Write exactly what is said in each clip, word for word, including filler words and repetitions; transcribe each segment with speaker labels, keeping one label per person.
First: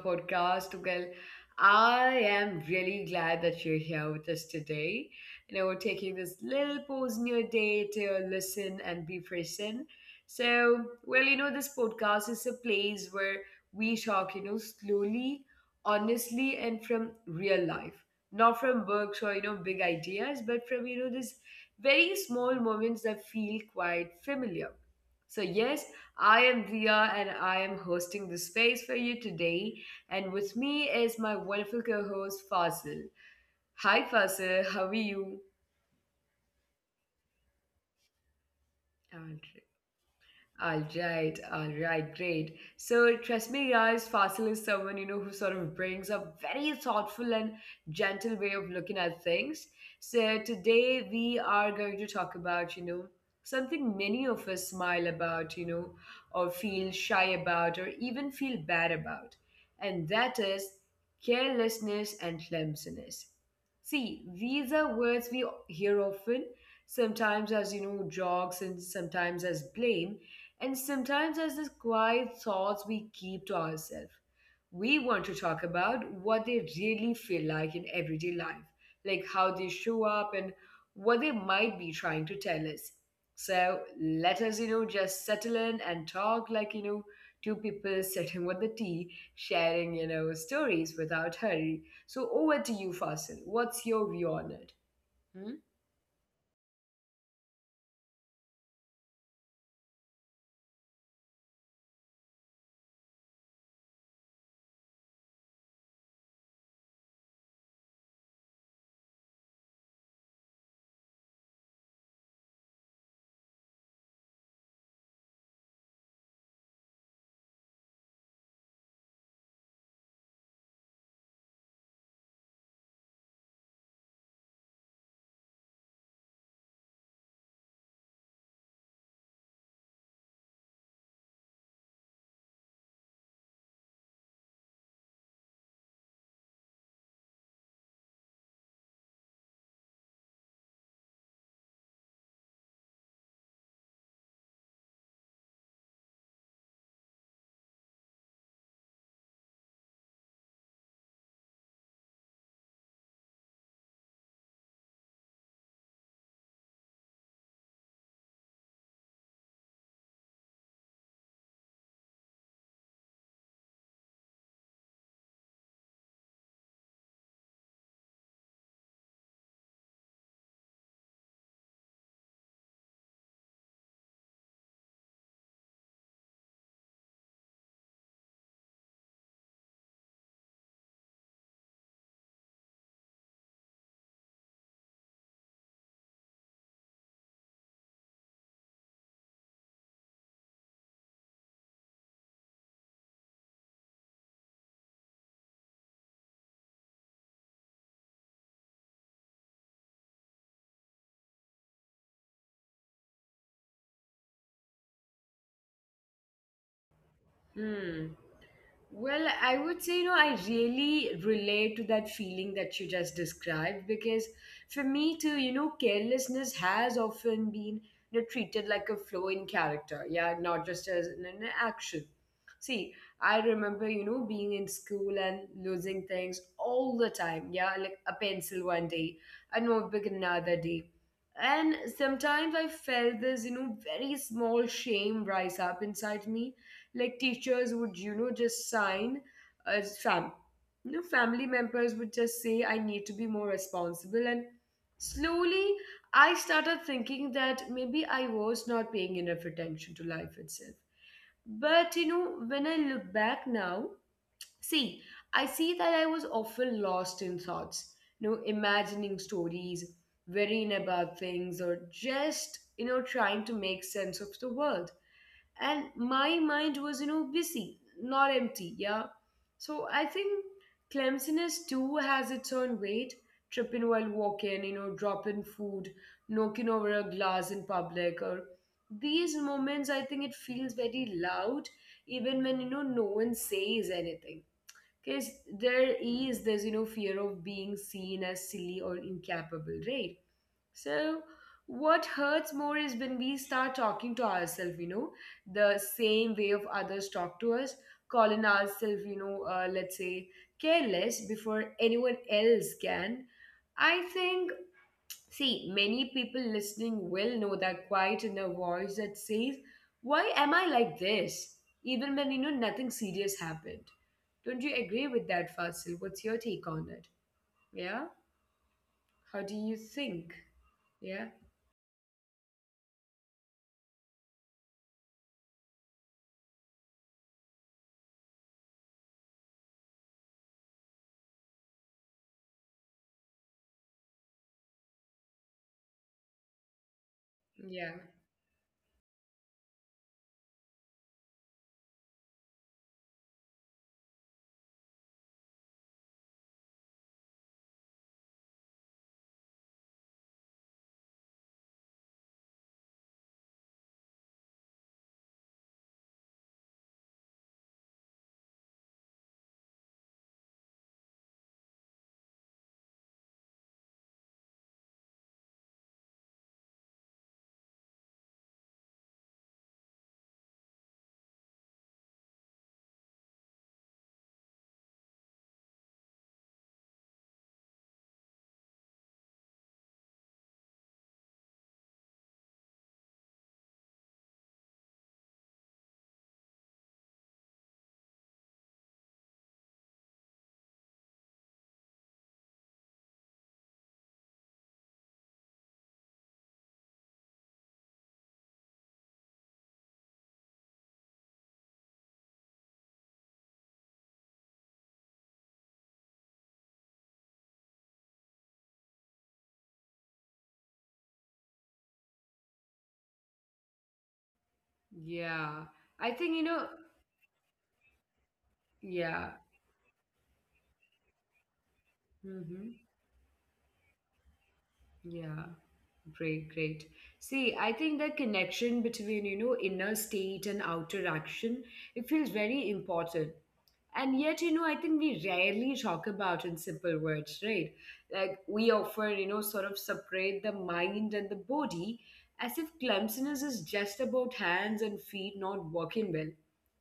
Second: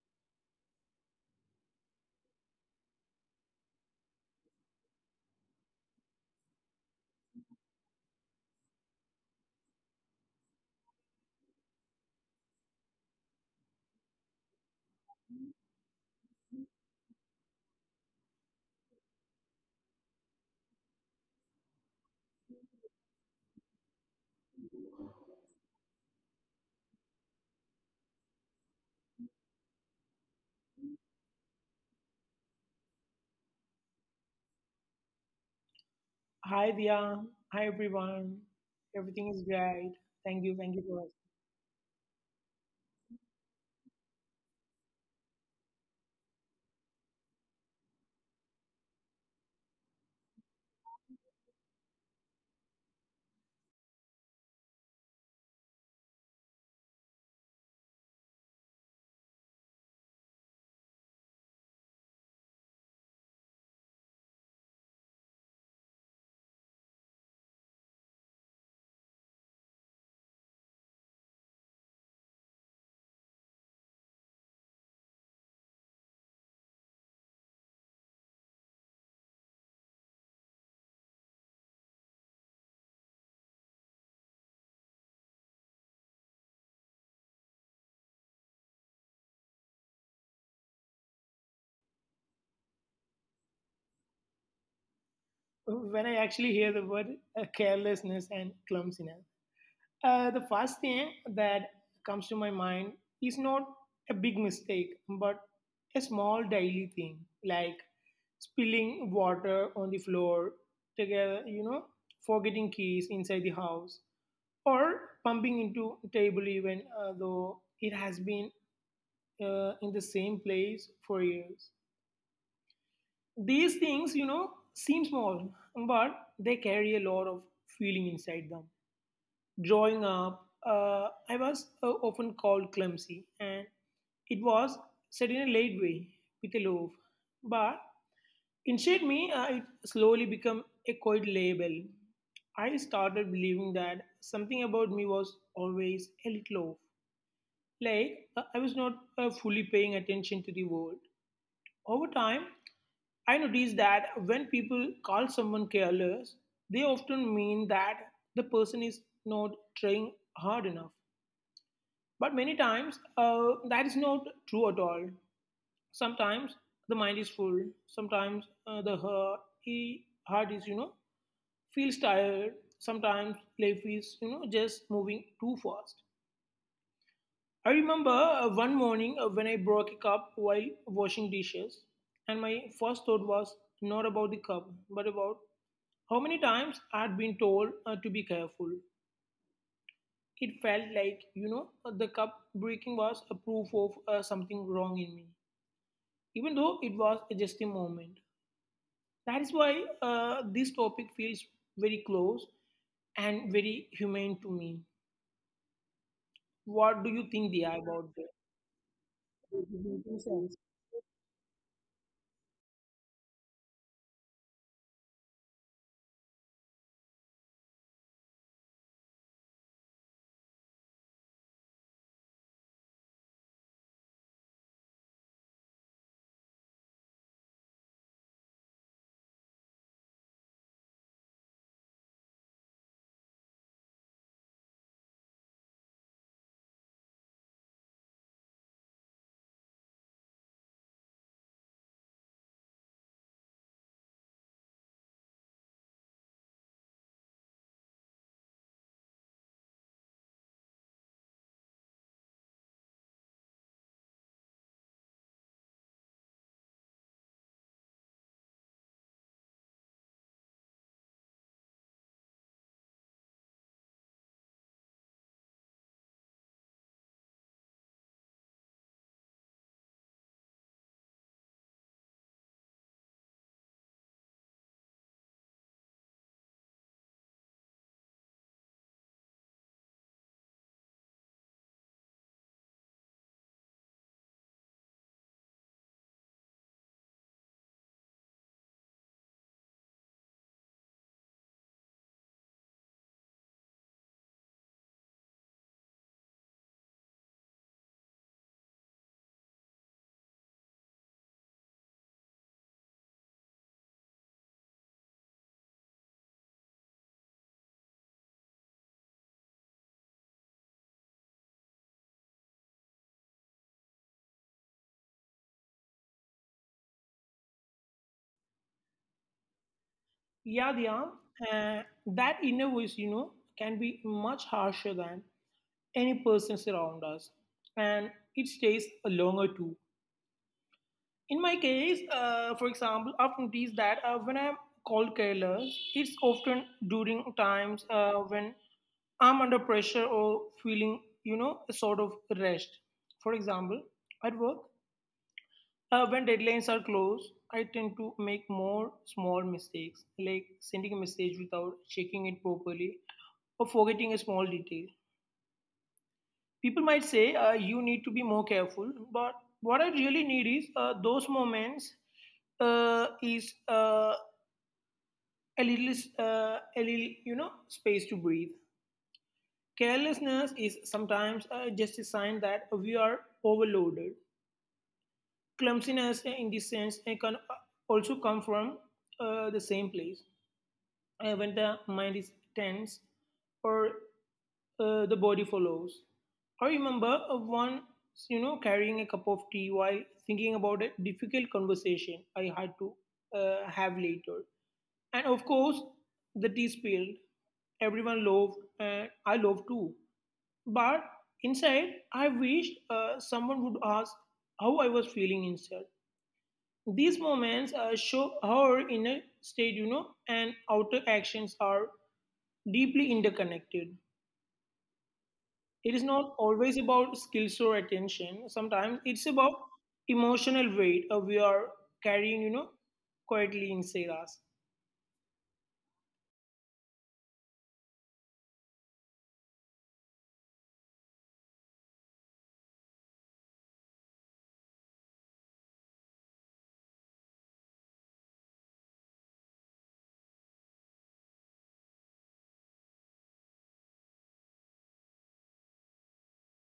Speaker 1: podcast. Well, I am really glad that you're here with us today. You know, we're taking this little pause in your day to listen and be present. So, well, you know, this podcast is a place where we talk, you know, slowly, honestly, and from real life, not from books or, you know, big ideas, but from, you know, these very small moments that feel quite familiar. So, yes, I am Dia, and I am hosting the space for you today. And with me is my wonderful co host Fazil. Hi Fazil, how are you?
Speaker 2: Hi Dia. Hi everyone. Everything is great. Thank you. Thank
Speaker 1: All
Speaker 2: you for
Speaker 1: right, all right, great. So Trasmi Raj Fasil is someone you know who sort of brings a very thoughtful and gentle way of looking at things. So today we are going to talk about you know something many of us smile about, you know, or feel shy about, or even feel bad about, and that is carelessness and clumsiness. See, these are words we hear often, sometimes as you know jokes and sometimes as blame, and sometimes there's this quiet thoughts we keep to ourselves. We want to talk about what they really feel like in everyday life, like how they show up and what they might be trying to tell us. So let us, you know, just settle in and talk like, you know, two people sitting with the tea, sharing, you know, stories without hurry. So over to you, Fasil. What's your view on it? Hmm?
Speaker 2: asking. When I actually hear the word uh, carelessness and clumsiness, uh, the first thing that comes to my mind is not a big mistake, but a small daily thing like spilling water on the floor together, you know, forgetting keys inside the house, or pumping into table even uh, though it has been uh, in the same place for years. These things, you know, seem small, but they carry a lot of feeling inside them. Growing up, uh, I was uh, often called clumsy, and it was said in a late way with a love. But inside me, uh, it slowly became a quiet label. I started believing that something about me was always a little off. Like uh, I was not uh, fully paying attention to the world. Over time, I noticed that when people call someone careless, they often mean that the person is not trying hard enough. But many times, uh, that is not true at all. Sometimes the mind is full. Sometimes uh, the heart, he, heart is, you know, feels tired. Sometimes life is, you know, just moving too fast. I remember uh, one morning uh, when I broke a cup while washing dishes, and my first thought was not about the cup, but about how many times I had been told uh, to be careful. It felt like, you know, uh, the cup breaking was a proof of uh, something wrong in me, even though it was just a moment. That is why uh, this topic feels very close and very humane to me. What do you think, Dia,
Speaker 1: Hmm.
Speaker 2: about this?
Speaker 1: Well, I would say, you know, I really relate to that feeling that you just described because for me too, you know, carelessness has often been you know, treated like a flaw in character, yeah, not just as an, an action. See, I remember, you know, being in school and losing things all the time, yeah, like a pencil one day, a notebook another day. And sometimes I felt this, you know, very small shame rise up inside me, like teachers would you know just sign as fam you know family members would just say I need to be more responsible, and slowly I started thinking that maybe I was not paying enough attention to life itself. But you know when I look back now, see, I see that I was often lost in thoughts, you know imagining stories, worrying about things, or just you know trying to make sense of the world. And my mind was, you know busy, not empty, yeah. So I think clumsiness too has its own weight, tripping while walking, you know dropping food, knocking over a glass in public, or these moments, I think it feels very loud even when, you know no one says anything, because there is this, you know fear of being seen as silly or incapable, right? So, what hurts more is when we start talking to ourselves, you know, the same way of others talk to us, calling ourselves, you know, uh, let's say careless before anyone else can. I think, see, many people listening will know that quiet inner voice that says, "Why am I like this?" Even when, you know, nothing serious happened. Don't you agree with that, Fasil? What's your take on it? Yeah? How do you think?
Speaker 2: Yeah, Diya,
Speaker 1: Yeah?
Speaker 2: uh, that inner voice, you know, can be much harsher than any persons around us, and it stays longer too. In my case, uh, for example, I've noticed that uh, when I'm called careless, it's often during
Speaker 1: Yeah.
Speaker 2: times uh, when I'm under pressure or feeling, you know, a sort of rest. For example, at work, uh, when deadlines are close, I tend to make more small mistakes, like sending a message without checking it properly or forgetting a small detail. People might say uh, you need to be more careful, but what I really need is uh, those moments uh, is uh, a little, s- uh, a little, you know, space to breathe. Carelessness is sometimes uh, just a sign that we are overloaded. Clumsiness, uh, in this sense, uh, can uh, also come from uh, the same place. Uh, when the mind is tense or uh, the body follows. I remember uh, once, you know, carrying a cup of tea while thinking about a difficult conversation I had to uh, have later. And of course, the tea spilled. Everyone loved, and I loved too. But inside, I wished uh, someone would ask how I was feeling inside. These moments uh, show how our inner state, you know, and outer actions are deeply interconnected.
Speaker 1: Yeah,
Speaker 2: It
Speaker 1: I
Speaker 2: is
Speaker 1: think you
Speaker 2: not
Speaker 1: know,
Speaker 2: always about skills or attention. Sometimes
Speaker 1: yeah,
Speaker 2: it's about emotional weight uh, we are carrying, you
Speaker 1: hmm
Speaker 2: know, quietly inside us.
Speaker 1: yeah, great, great. See, I think the connection between you know inner state and outer action, it feels very important, and yet you know I think we rarely talk about in simple words, right? Like we often you know sort of separate the mind and the body, as if clumsiness is just about hands and feet not working well,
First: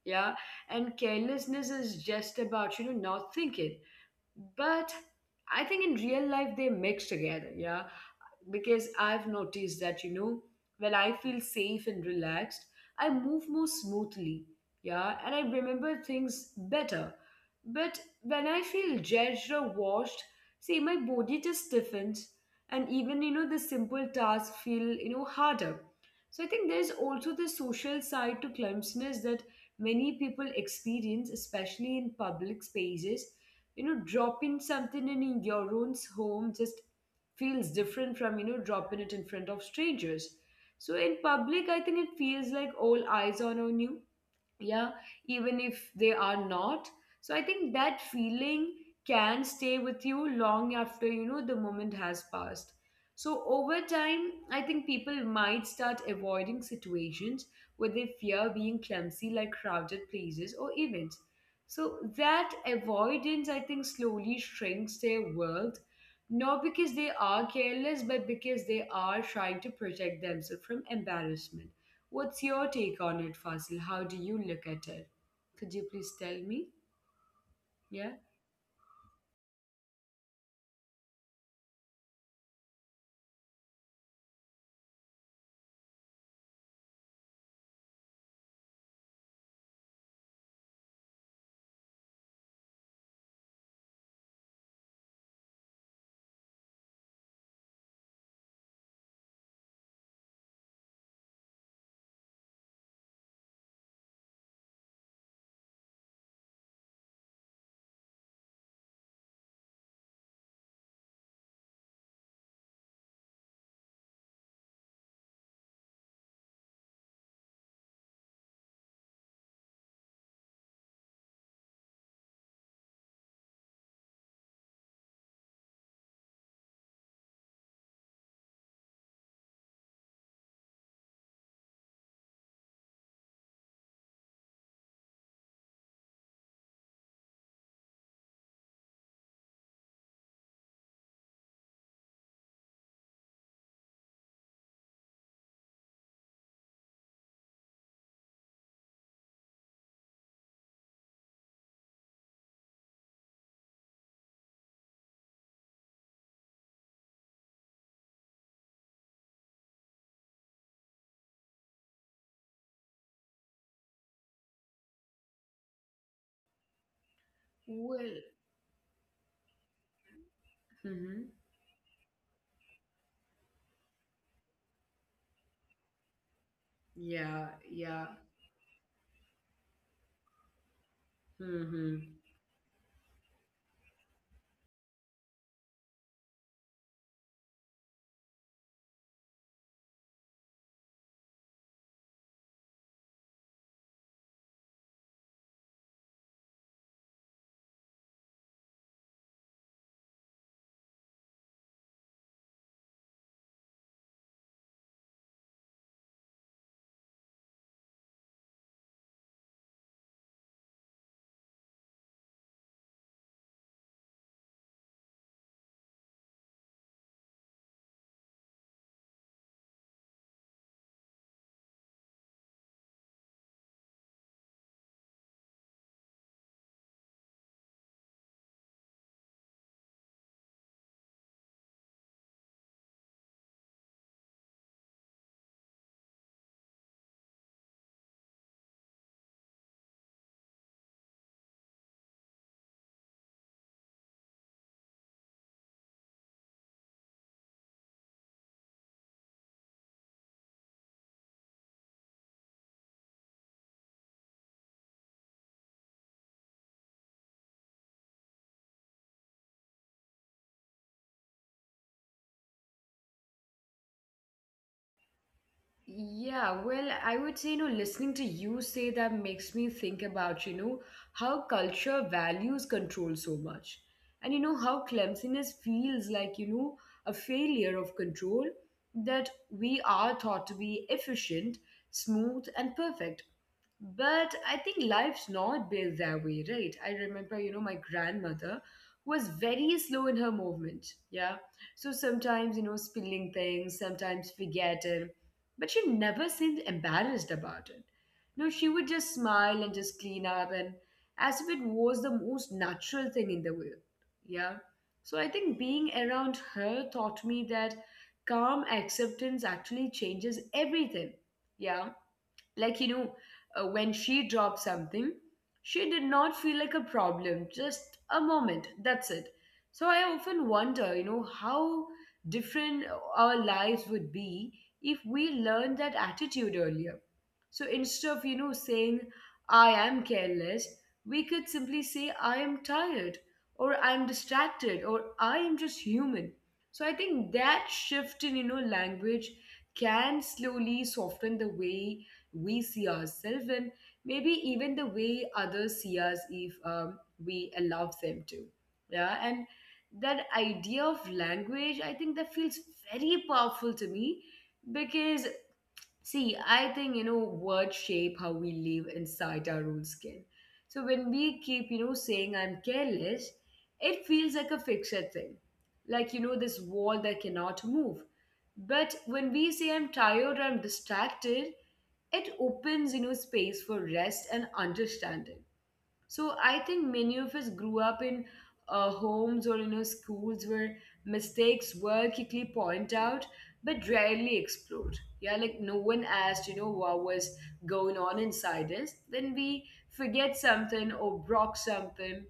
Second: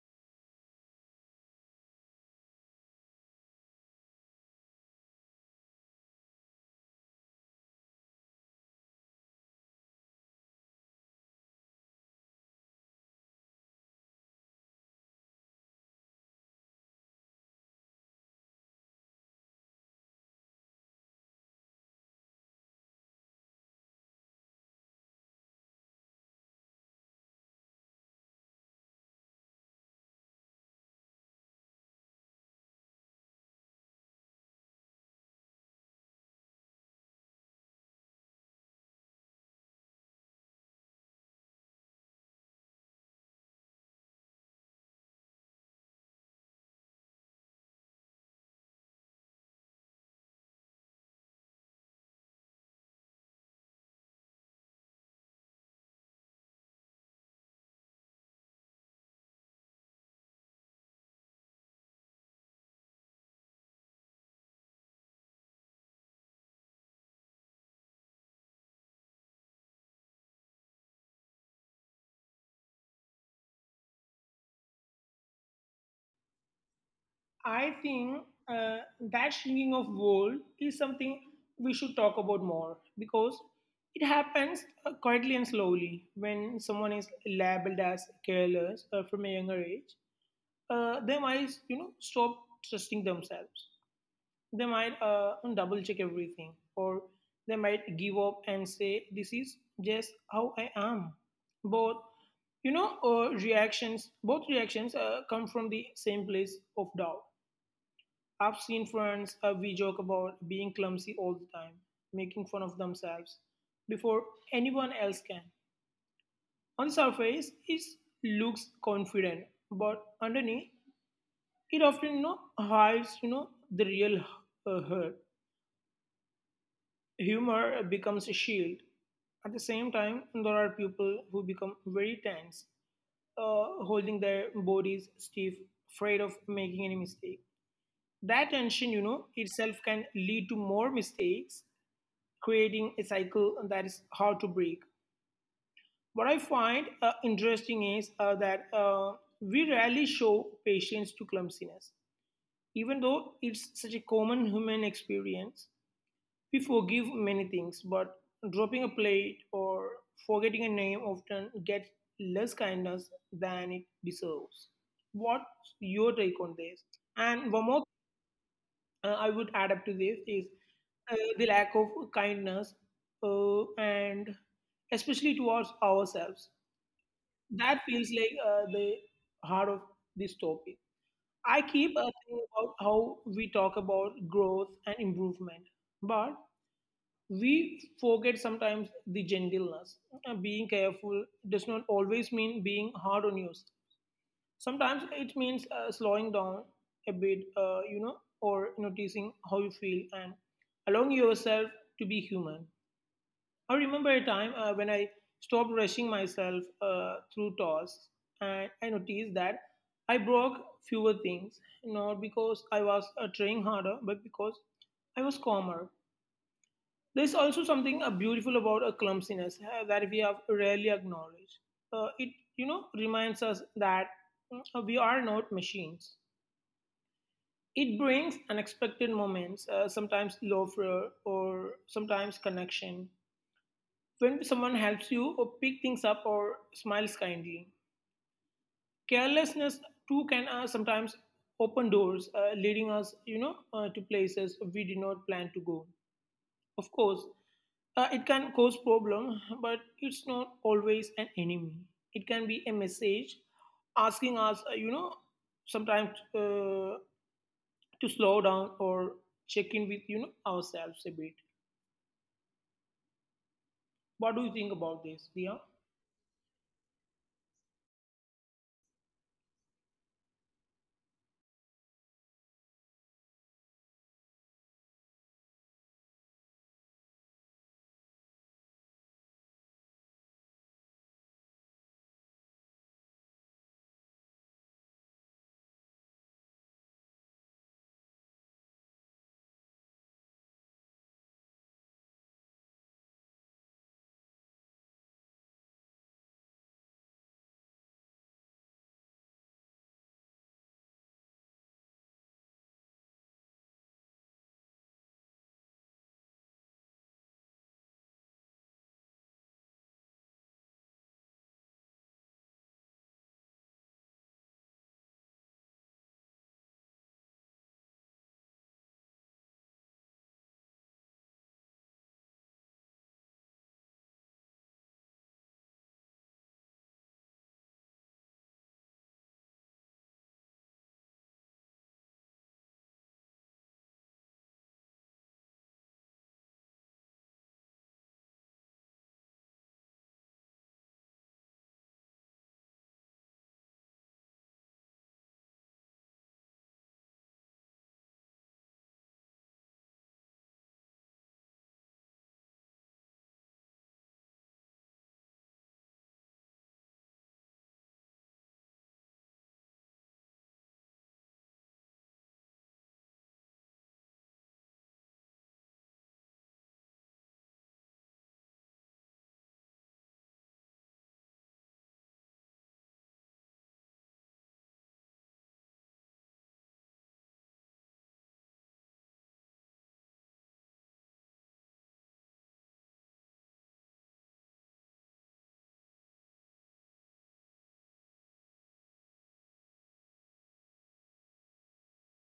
Speaker 1: yeah, and carelessness is just about you know not thinking. But I think in real life they mix together, yeah, because I've noticed that, you know, when I feel safe and relaxed, I move more smoothly, yeah, and I remember things better. But when I feel judged or watched, see, my body just stiffens, and even, you know, the simple tasks feel, you know, harder. So I think there's also the social side to clumsiness that many people experience, especially in public spaces. You know, dropping something in your own home just feels different from you know dropping it in front of strangers. So in public I think it feels like all eyes are on you, yeah, even if they are not. So I think that feeling can stay with you long after, you know the moment has passed. So over time I think people might start avoiding situations where they fear being clumsy, like crowded places or events. So that avoidance, I think, slowly shrinks their world, not because they are careless, but because they are trying to protect themselves from embarrassment. What's your take on it, Fasil? How do you look at it? Could you please tell me?
Speaker 2: I
Speaker 1: Yeah.
Speaker 2: think uh, that shrinking of world is something we should talk about more because it happens uh, quietly and slowly when someone is labeled as careless uh, from a younger age. Uh, they might, you know, stop trusting themselves. They might uh, double check everything, or they might give up and say, this is just how I am. Both, you know, uh, reactions, both reactions uh, come from the same place of doubt. I've seen friends, uh, we joke about being clumsy all the time, making fun of themselves before anyone else can. On the surface, it looks confident, but underneath, it often you know hides you know the real uh, hurt. Humor becomes a shield. At the same time, there are people who become very tense, uh, holding their bodies stiff, afraid of making any mistake. That tension, you know, itself can lead to more mistakes, creating a cycle that is hard to break. What I find uh, interesting is uh, that uh, we rarely show patience to clumsiness, even though it's such a common human experience. We forgive many things, but dropping a plate or forgetting a name often gets less kindness than it deserves. What's your take on this? And one more
Speaker 1: Well.
Speaker 2: uh, I would add up to this is
Speaker 1: Mm-hmm.
Speaker 2: uh, the lack of kindness, uh, and especially towards ourselves.
Speaker 1: Yeah.
Speaker 2: That
Speaker 1: Yeah.
Speaker 2: feels like uh, the heart of this topic. I
Speaker 1: Mm-hmm.
Speaker 2: keep uh, thinking about how we talk about growth and improvement, but we forget sometimes the gentleness. Uh, Being careful does not always mean being hard on yourself. Sometimes it means uh, slowing down a bit, uh, you know, or noticing how you feel and allowing yourself to be human. I remember a time uh, when I stopped rushing myself uh, through tasks, and I noticed that I broke fewer things, not because I was uh, trying harder, but because I was calmer. There's also something uh, beautiful about a clumsiness uh, that we have rarely acknowledged. Uh, it, you know, reminds us that mm, uh, we are not machines. It brings unexpected moments, uh, sometimes laughter or sometimes connection. When someone helps you or pick things up or smiles kindly, carelessness too can uh, sometimes open doors, uh, leading us, you know, uh, to places we did not plan to go. Of course, uh, it can cause problem, but it's not always an enemy. It can be a message asking us, uh, you know, sometimes uh, to slow down or check in with you know ourselves a bit. What do you think about this, Dia?
Speaker 1: Yeah, well, I would say, you know, listening to you say that makes me think about, you know, how culture values control so much. And, you know, how clumsiness feels like, you know, a failure of control, that we are thought to be efficient, smooth, and perfect. But I think life's not built that way, right? I remember, you know, my grandmother was very slow in her movement. Yeah. So sometimes, you know, spilling things, sometimes forgetting, but she never seemed embarrassed about it. No, she would just smile and just clean up, and as if it was the most natural thing in the world. Yeah. So I think being around her taught me that calm acceptance actually changes everything, yeah. Like you know uh, when she dropped something, she did not feel like a problem, just a moment, that's it. So I often wonder, you know how different our lives would be if we learned that attitude earlier. So instead of you know saying "I am careless," we could simply say "I am tired" or "I am distracted" or "I am just human." So I think that shift in, you know language can slowly soften the way we see ourselves and maybe even the way others see us, if um, we allow them to, yeah. And that idea of language, I think that feels very powerful to me, because, see, I think, you know, words shape how we live inside our own skin. So when we keep, you know, saying "I'm careless," it feels like a fixed thing. Like, you know, this wall that cannot move. But when we say "I'm tired" or "I'm distracted," it opens, you know, space for rest and understanding. So I think many of us grew up in uh, homes or you know schools where mistakes were quickly pointed out but rarely explored. Yeah, like no one asked, you know, what was going on inside us, then we forget something or broke something.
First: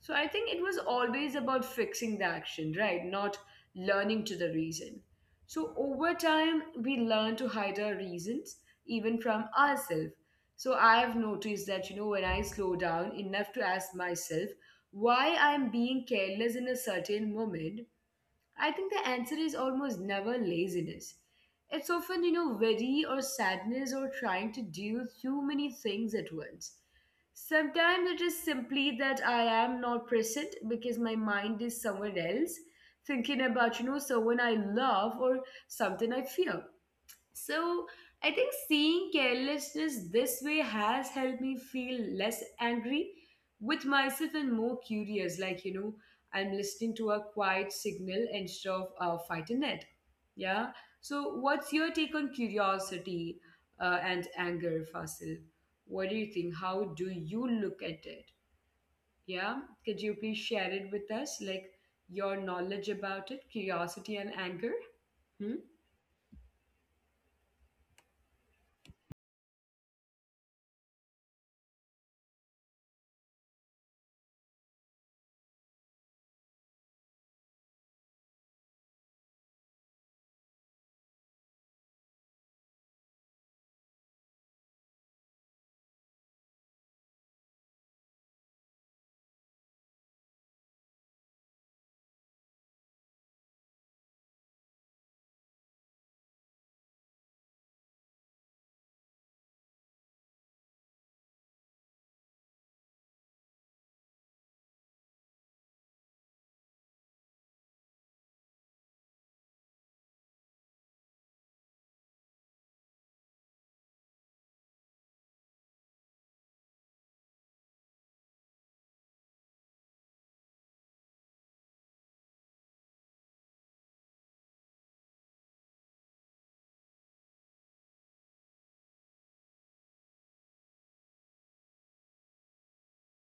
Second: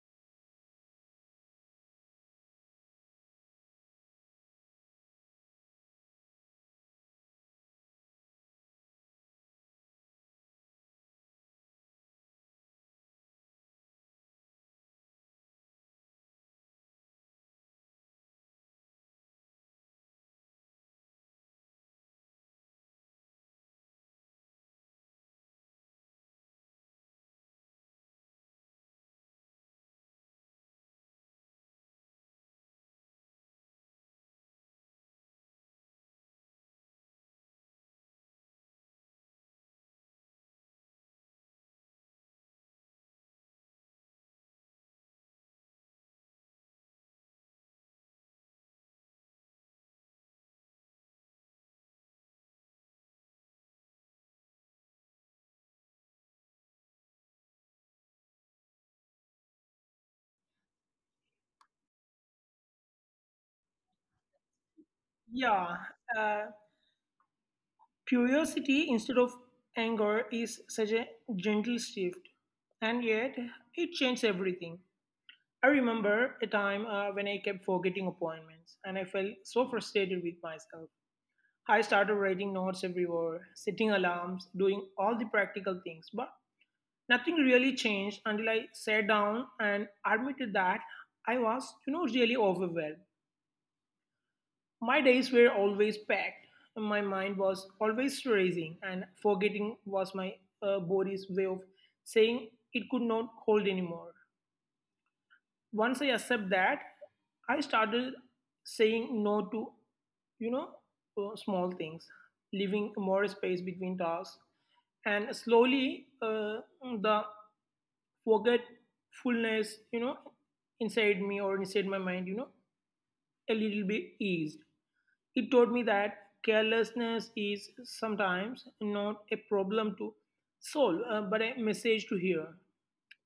Speaker 1: So I think it was always about fixing the action, right? Not learning to the reason. So over time, we learn to hide our reasons even from ourselves. So I've noticed that, you know, when I slow down enough to ask myself why I'm being careless in a certain moment, I think the answer is almost never laziness. It's often, you know, worry or sadness or trying to do too many things at once. Sometimes it is simply that I am not present because my mind is somewhere else, thinking about, you know, someone I love or something I fear. So I think seeing carelessness this way has helped me feel less angry with myself and more curious. Like, you know, I'm listening to a quiet signal instead of uh, fighting it. Yeah. So, what's your take on curiosity uh, and anger, Fasil? What do you think? How do you look at it? Yeah. Could you please share it with us? Like, your knowledge about it, curiosity and anger? Hmm?
Speaker 2: Yeah, uh, curiosity instead of anger is such a gentle shift, and yet it changed everything. I remember a time uh, when I kept forgetting appointments and I felt so frustrated with myself. I started writing notes everywhere, setting alarms, doing all the practical things, but nothing really changed until I sat down and admitted that I was, you know, really overwhelmed. My days were always packed, and my mind was always racing, and forgetting was my uh, body's way of saying it could not hold anymore. Once I accept that, I started saying no to, you know, uh, small things, leaving more space between tasks, and slowly uh, the forgetfulness, you know, inside me or inside my mind, you know, a little bit eased. It taught me that carelessness is sometimes not a problem to solve, uh, but a message to hear.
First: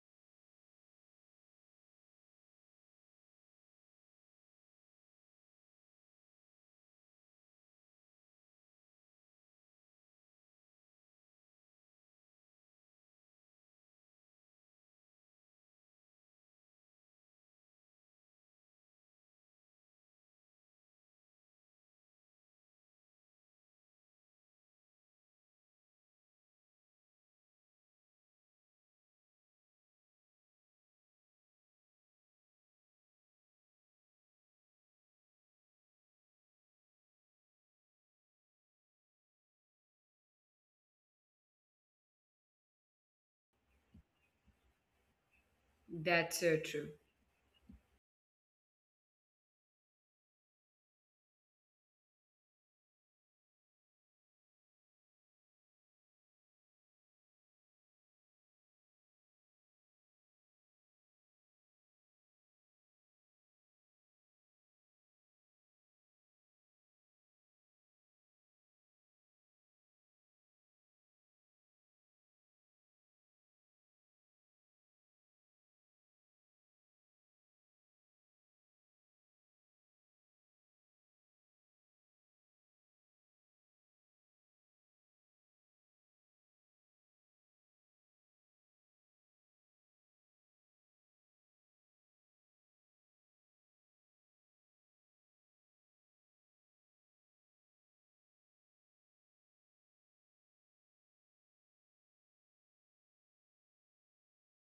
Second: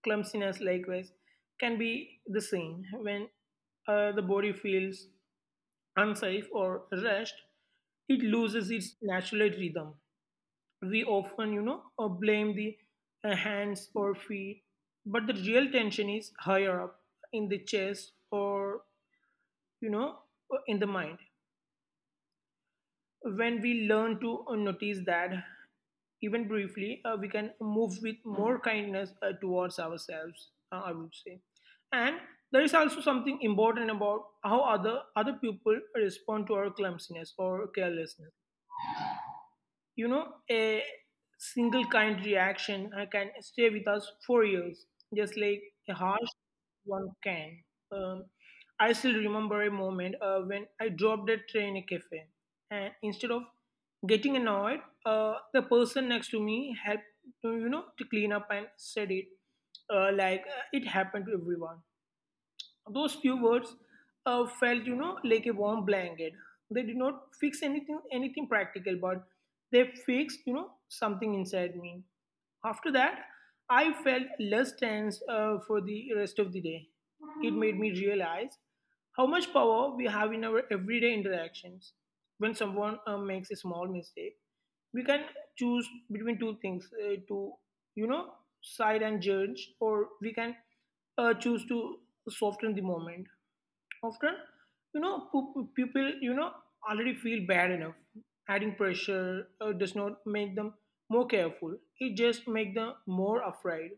Speaker 2: Clumsiness, likewise, can be the same. When uh, the body feels unsafe or rushed, it loses its natural rhythm. We often, you know, uh, blame the uh, hands or feet, but the real tension is higher up in the chest or, you know, uh, in the mind. When we learn to uh, notice that, even briefly, uh, we can move with more kindness uh, towards ourselves, uh, I would say. And there is also something important about how other, other people respond to our clumsiness or carelessness, you know, a single kind reaction uh, can stay with us for years just like
Speaker 1: That's so
Speaker 2: a
Speaker 1: true.
Speaker 2: harsh one can. um, I still remember a moment uh, when I dropped a tray in a cafe, and instead of getting annoyed, uh, the person next to me helped to you know to clean up and said it uh, like uh, it happened to everyone. Those few words uh, felt, you know, like a warm blanket. They did not fix anything, anything practical, but they fixed, you know, something inside me. After that, I felt less tense uh, for the rest of the day. It made me realize how much power we have in our everyday interactions. When someone uh, makes a small mistake, we can choose between two things uh, to you know side and judge, or we can uh, choose to soften the moment. Often, you know, pu- people, you know, already feel bad enough. Adding pressure uh, does not make them more careful, it just makes them more afraid.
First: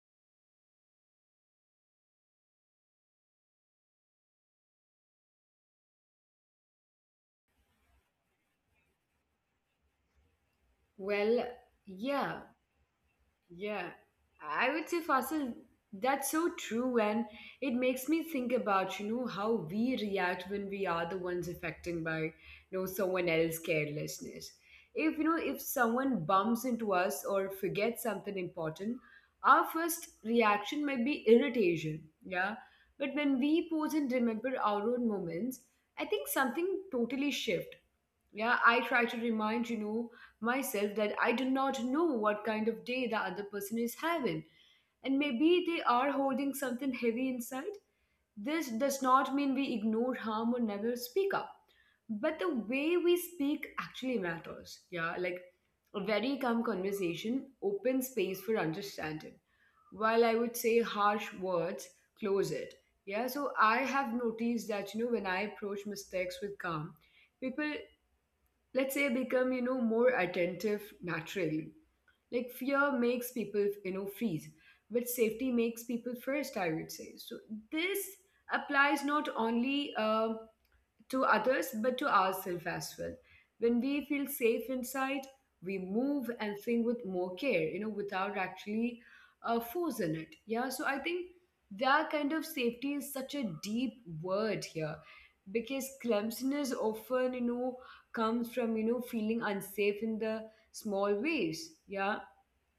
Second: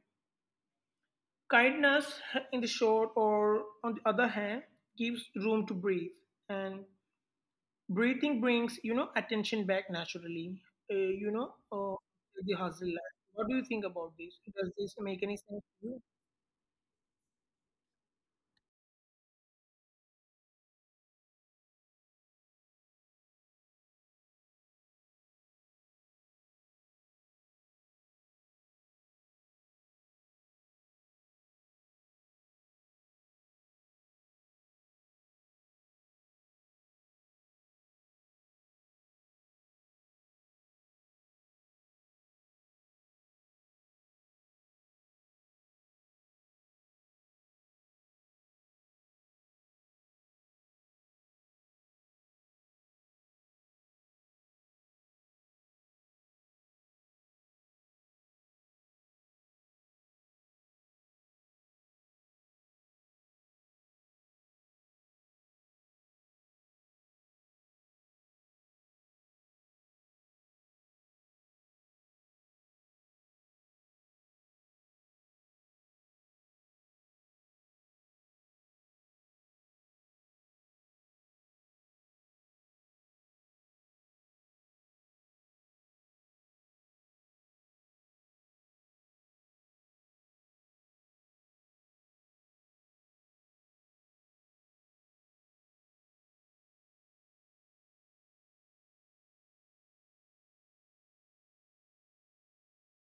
Speaker 2: Kindness in the short or on the other hand gives room to breathe, and breathing brings you know attention back naturally. uh, you know
Speaker 1: Well,
Speaker 2: uh, the
Speaker 1: yeah,
Speaker 2: hustle life. What do you think about
Speaker 1: yeah.
Speaker 2: this? Does this
Speaker 1: I would
Speaker 2: make
Speaker 1: say,
Speaker 2: any sense
Speaker 1: Fasil,
Speaker 2: to you?
Speaker 1: that's so true, and it makes me think about, you know, how we react when we are the ones affected by, you know, someone else's carelessness. If, you know, if someone bumps into us or forgets something important, our first reaction might be irritation, yeah? But when we pause and remember our own moments, I think something totally shifts. Yeah, I try to remind you know myself that I do not know what kind of day the other person is having, and maybe they are holding something heavy inside. This does not mean we ignore harm or never speak up, but the way we speak actually matters. Yeah, like a very calm conversation opens space for understanding, while I would say harsh words close it. Yeah, so I have noticed that, you know when I approach mistakes with calm, people, let's say, become you know more attentive naturally. Like fear makes people you know freeze, but safety makes people first, I would say. So this applies not only um to others but to ourselves as well. When we feel safe inside, we move and think with more care you know without actually uh, forcing it. Yeah, so I think that kind of safety is such a deep word here, because clumsiness often you know comes from you know feeling unsafe in the small ways. Yeah,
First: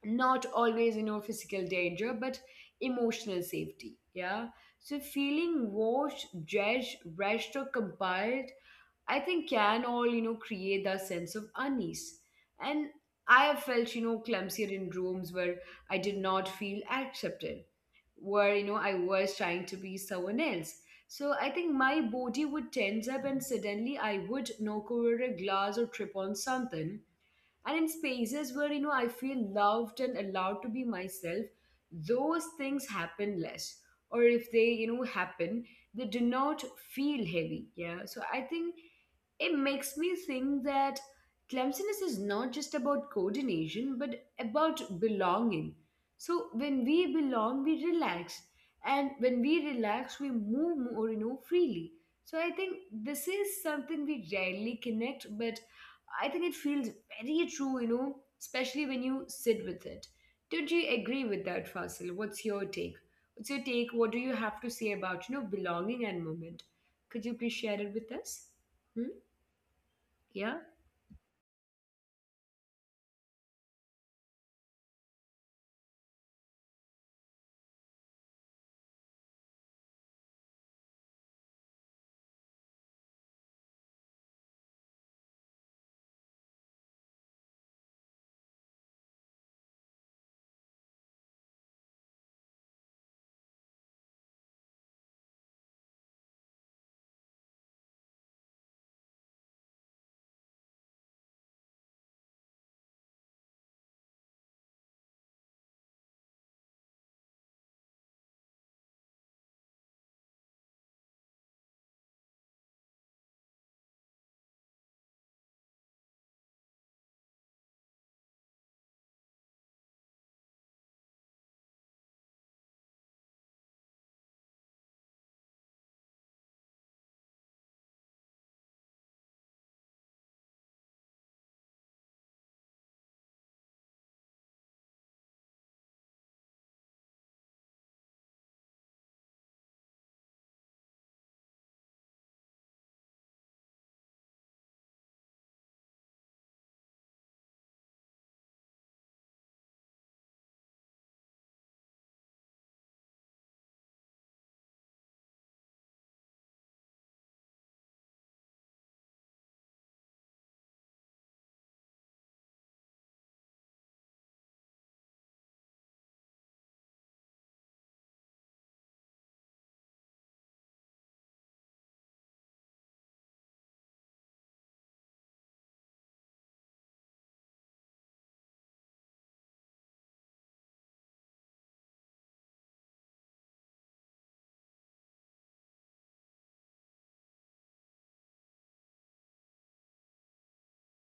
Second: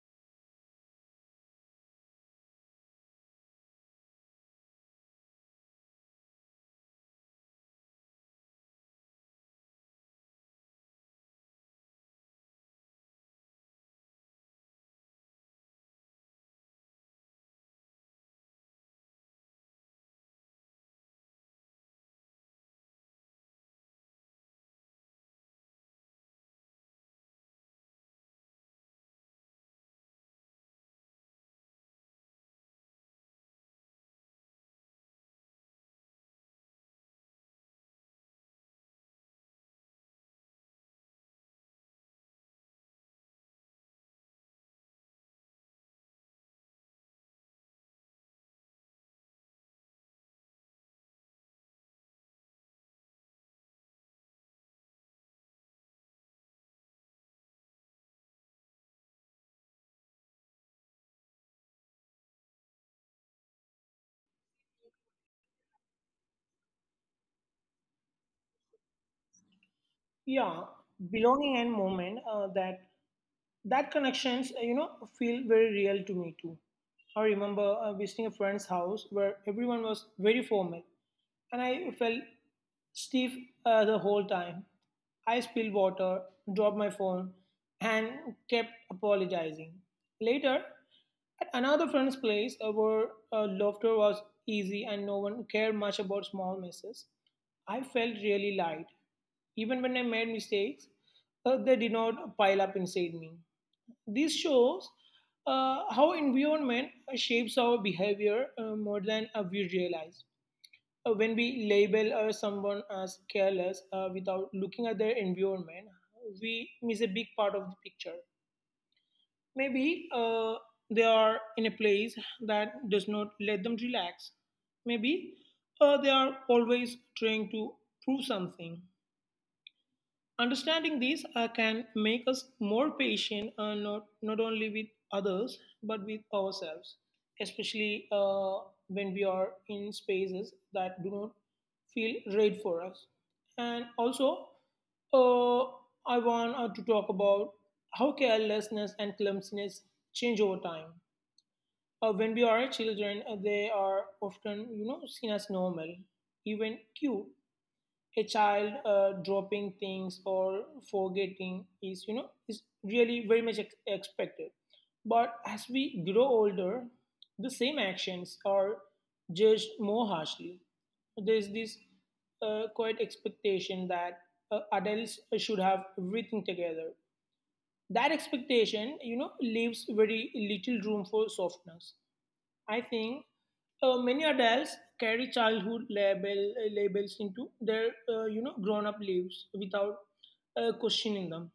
Speaker 1: not always you know physical danger, but emotional safety. Yeah, so feeling watched, judged, rushed, or compiled, I think, can all, you know, create that sense of unease. And I have felt, you know, clumsier in rooms where I did not feel accepted, where, you know, I was trying to be someone else. So I think my body would tense up and suddenly I would knock over a glass or trip on something. And in spaces where, you know, I feel loved and allowed to be myself, those things happen less. Or if they, you know, happen, they do not feel heavy. Yeah. So I think it makes me think that clumsiness is not just about coordination, but about belonging. So when we belong, we relax. And when we relax, we move more, you know, freely. So I think this is something we rarely connect, but I think it feels very true, you know, especially when you sit with it. Don't you agree with that, Fasil? What's your take? What's your take? What do you have to say about, you know, belonging and movement? Could you please share it with us? Yeah,
Speaker 2: Yeah, belonging and moment, uh, that that connections uh, you know feel very real to me too. I remember uh, visiting a friend's house where everyone was very formal, and I felt stiff uh, the whole time. I spilled water, dropped my phone, and kept apologizing. Later, at another friend's place, uh, where uh, laughter was easy and no one cared much about small messes, I felt really light. Even when I made mistakes, uh, they did not pile up inside me. This shows uh, how environment shapes our behavior uh, more than uh, we realize. Uh, when we label uh, someone as careless uh, without looking at their environment, we miss a big part of the picture. Maybe uh, they are in a place that does not let them relax. Maybe uh, they are always trying to prove something. Understanding these uh, can make us more patient, uh, not, not only with others, but with ourselves, especially uh, when we are in spaces that do not feel right for us. And also, uh, I want uh, to talk about how carelessness and clumsiness change over time. Uh, when we are children, uh, they are often, you know, seen as normal, even cute. A child uh, dropping things or forgetting is you know is really very much ex- expected. But as we grow older, the same actions are judged more harshly. There's this uh, quite expectation that uh, adults should have everything together. That expectation you know leaves very little room for softness. I think uh, many adults carry childhood label uh, labels into their uh, you know grown up lives without uh, questioning them.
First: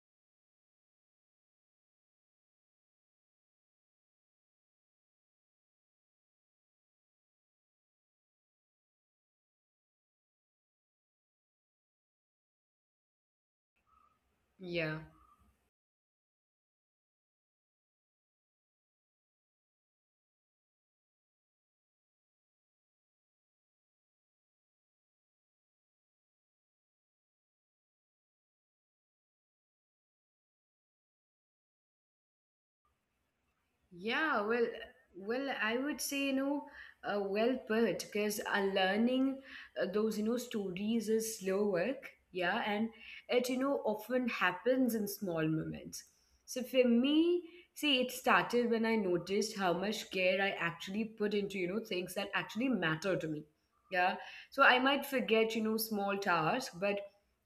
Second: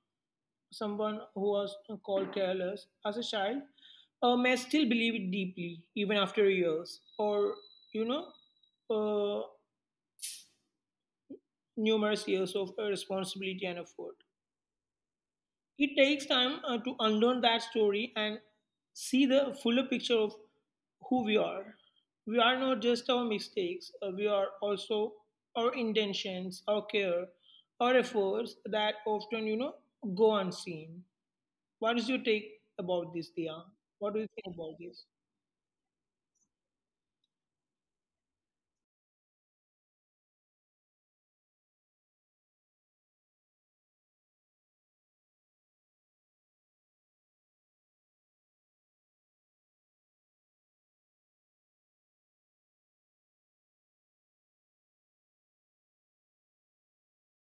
Speaker 2: Someone who was called careless as a child uh, may still believe it deeply, even after years or you know uh, numerous years of uh, responsibility and effort.
Speaker 1: yeah,
Speaker 2: It takes time uh, to unlearn that story and see the fuller picture of who we are. We are not just our mistakes, uh, we are also our intentions, our care, our efforts that often, you know, go unseen. What is your take about this, Dia? What do you
Speaker 1: yeah.
Speaker 2: think
Speaker 1: Well,
Speaker 2: about this?
Speaker 1: well, I would say you know, uh, well put, because uh, learning uh, those you know stories is slow work. Yeah, and it you know often happens in small moments. So for me, see, it started when I noticed how much care I actually put into you know things that actually matter to me. Yeah, so I might forget you know small tasks, but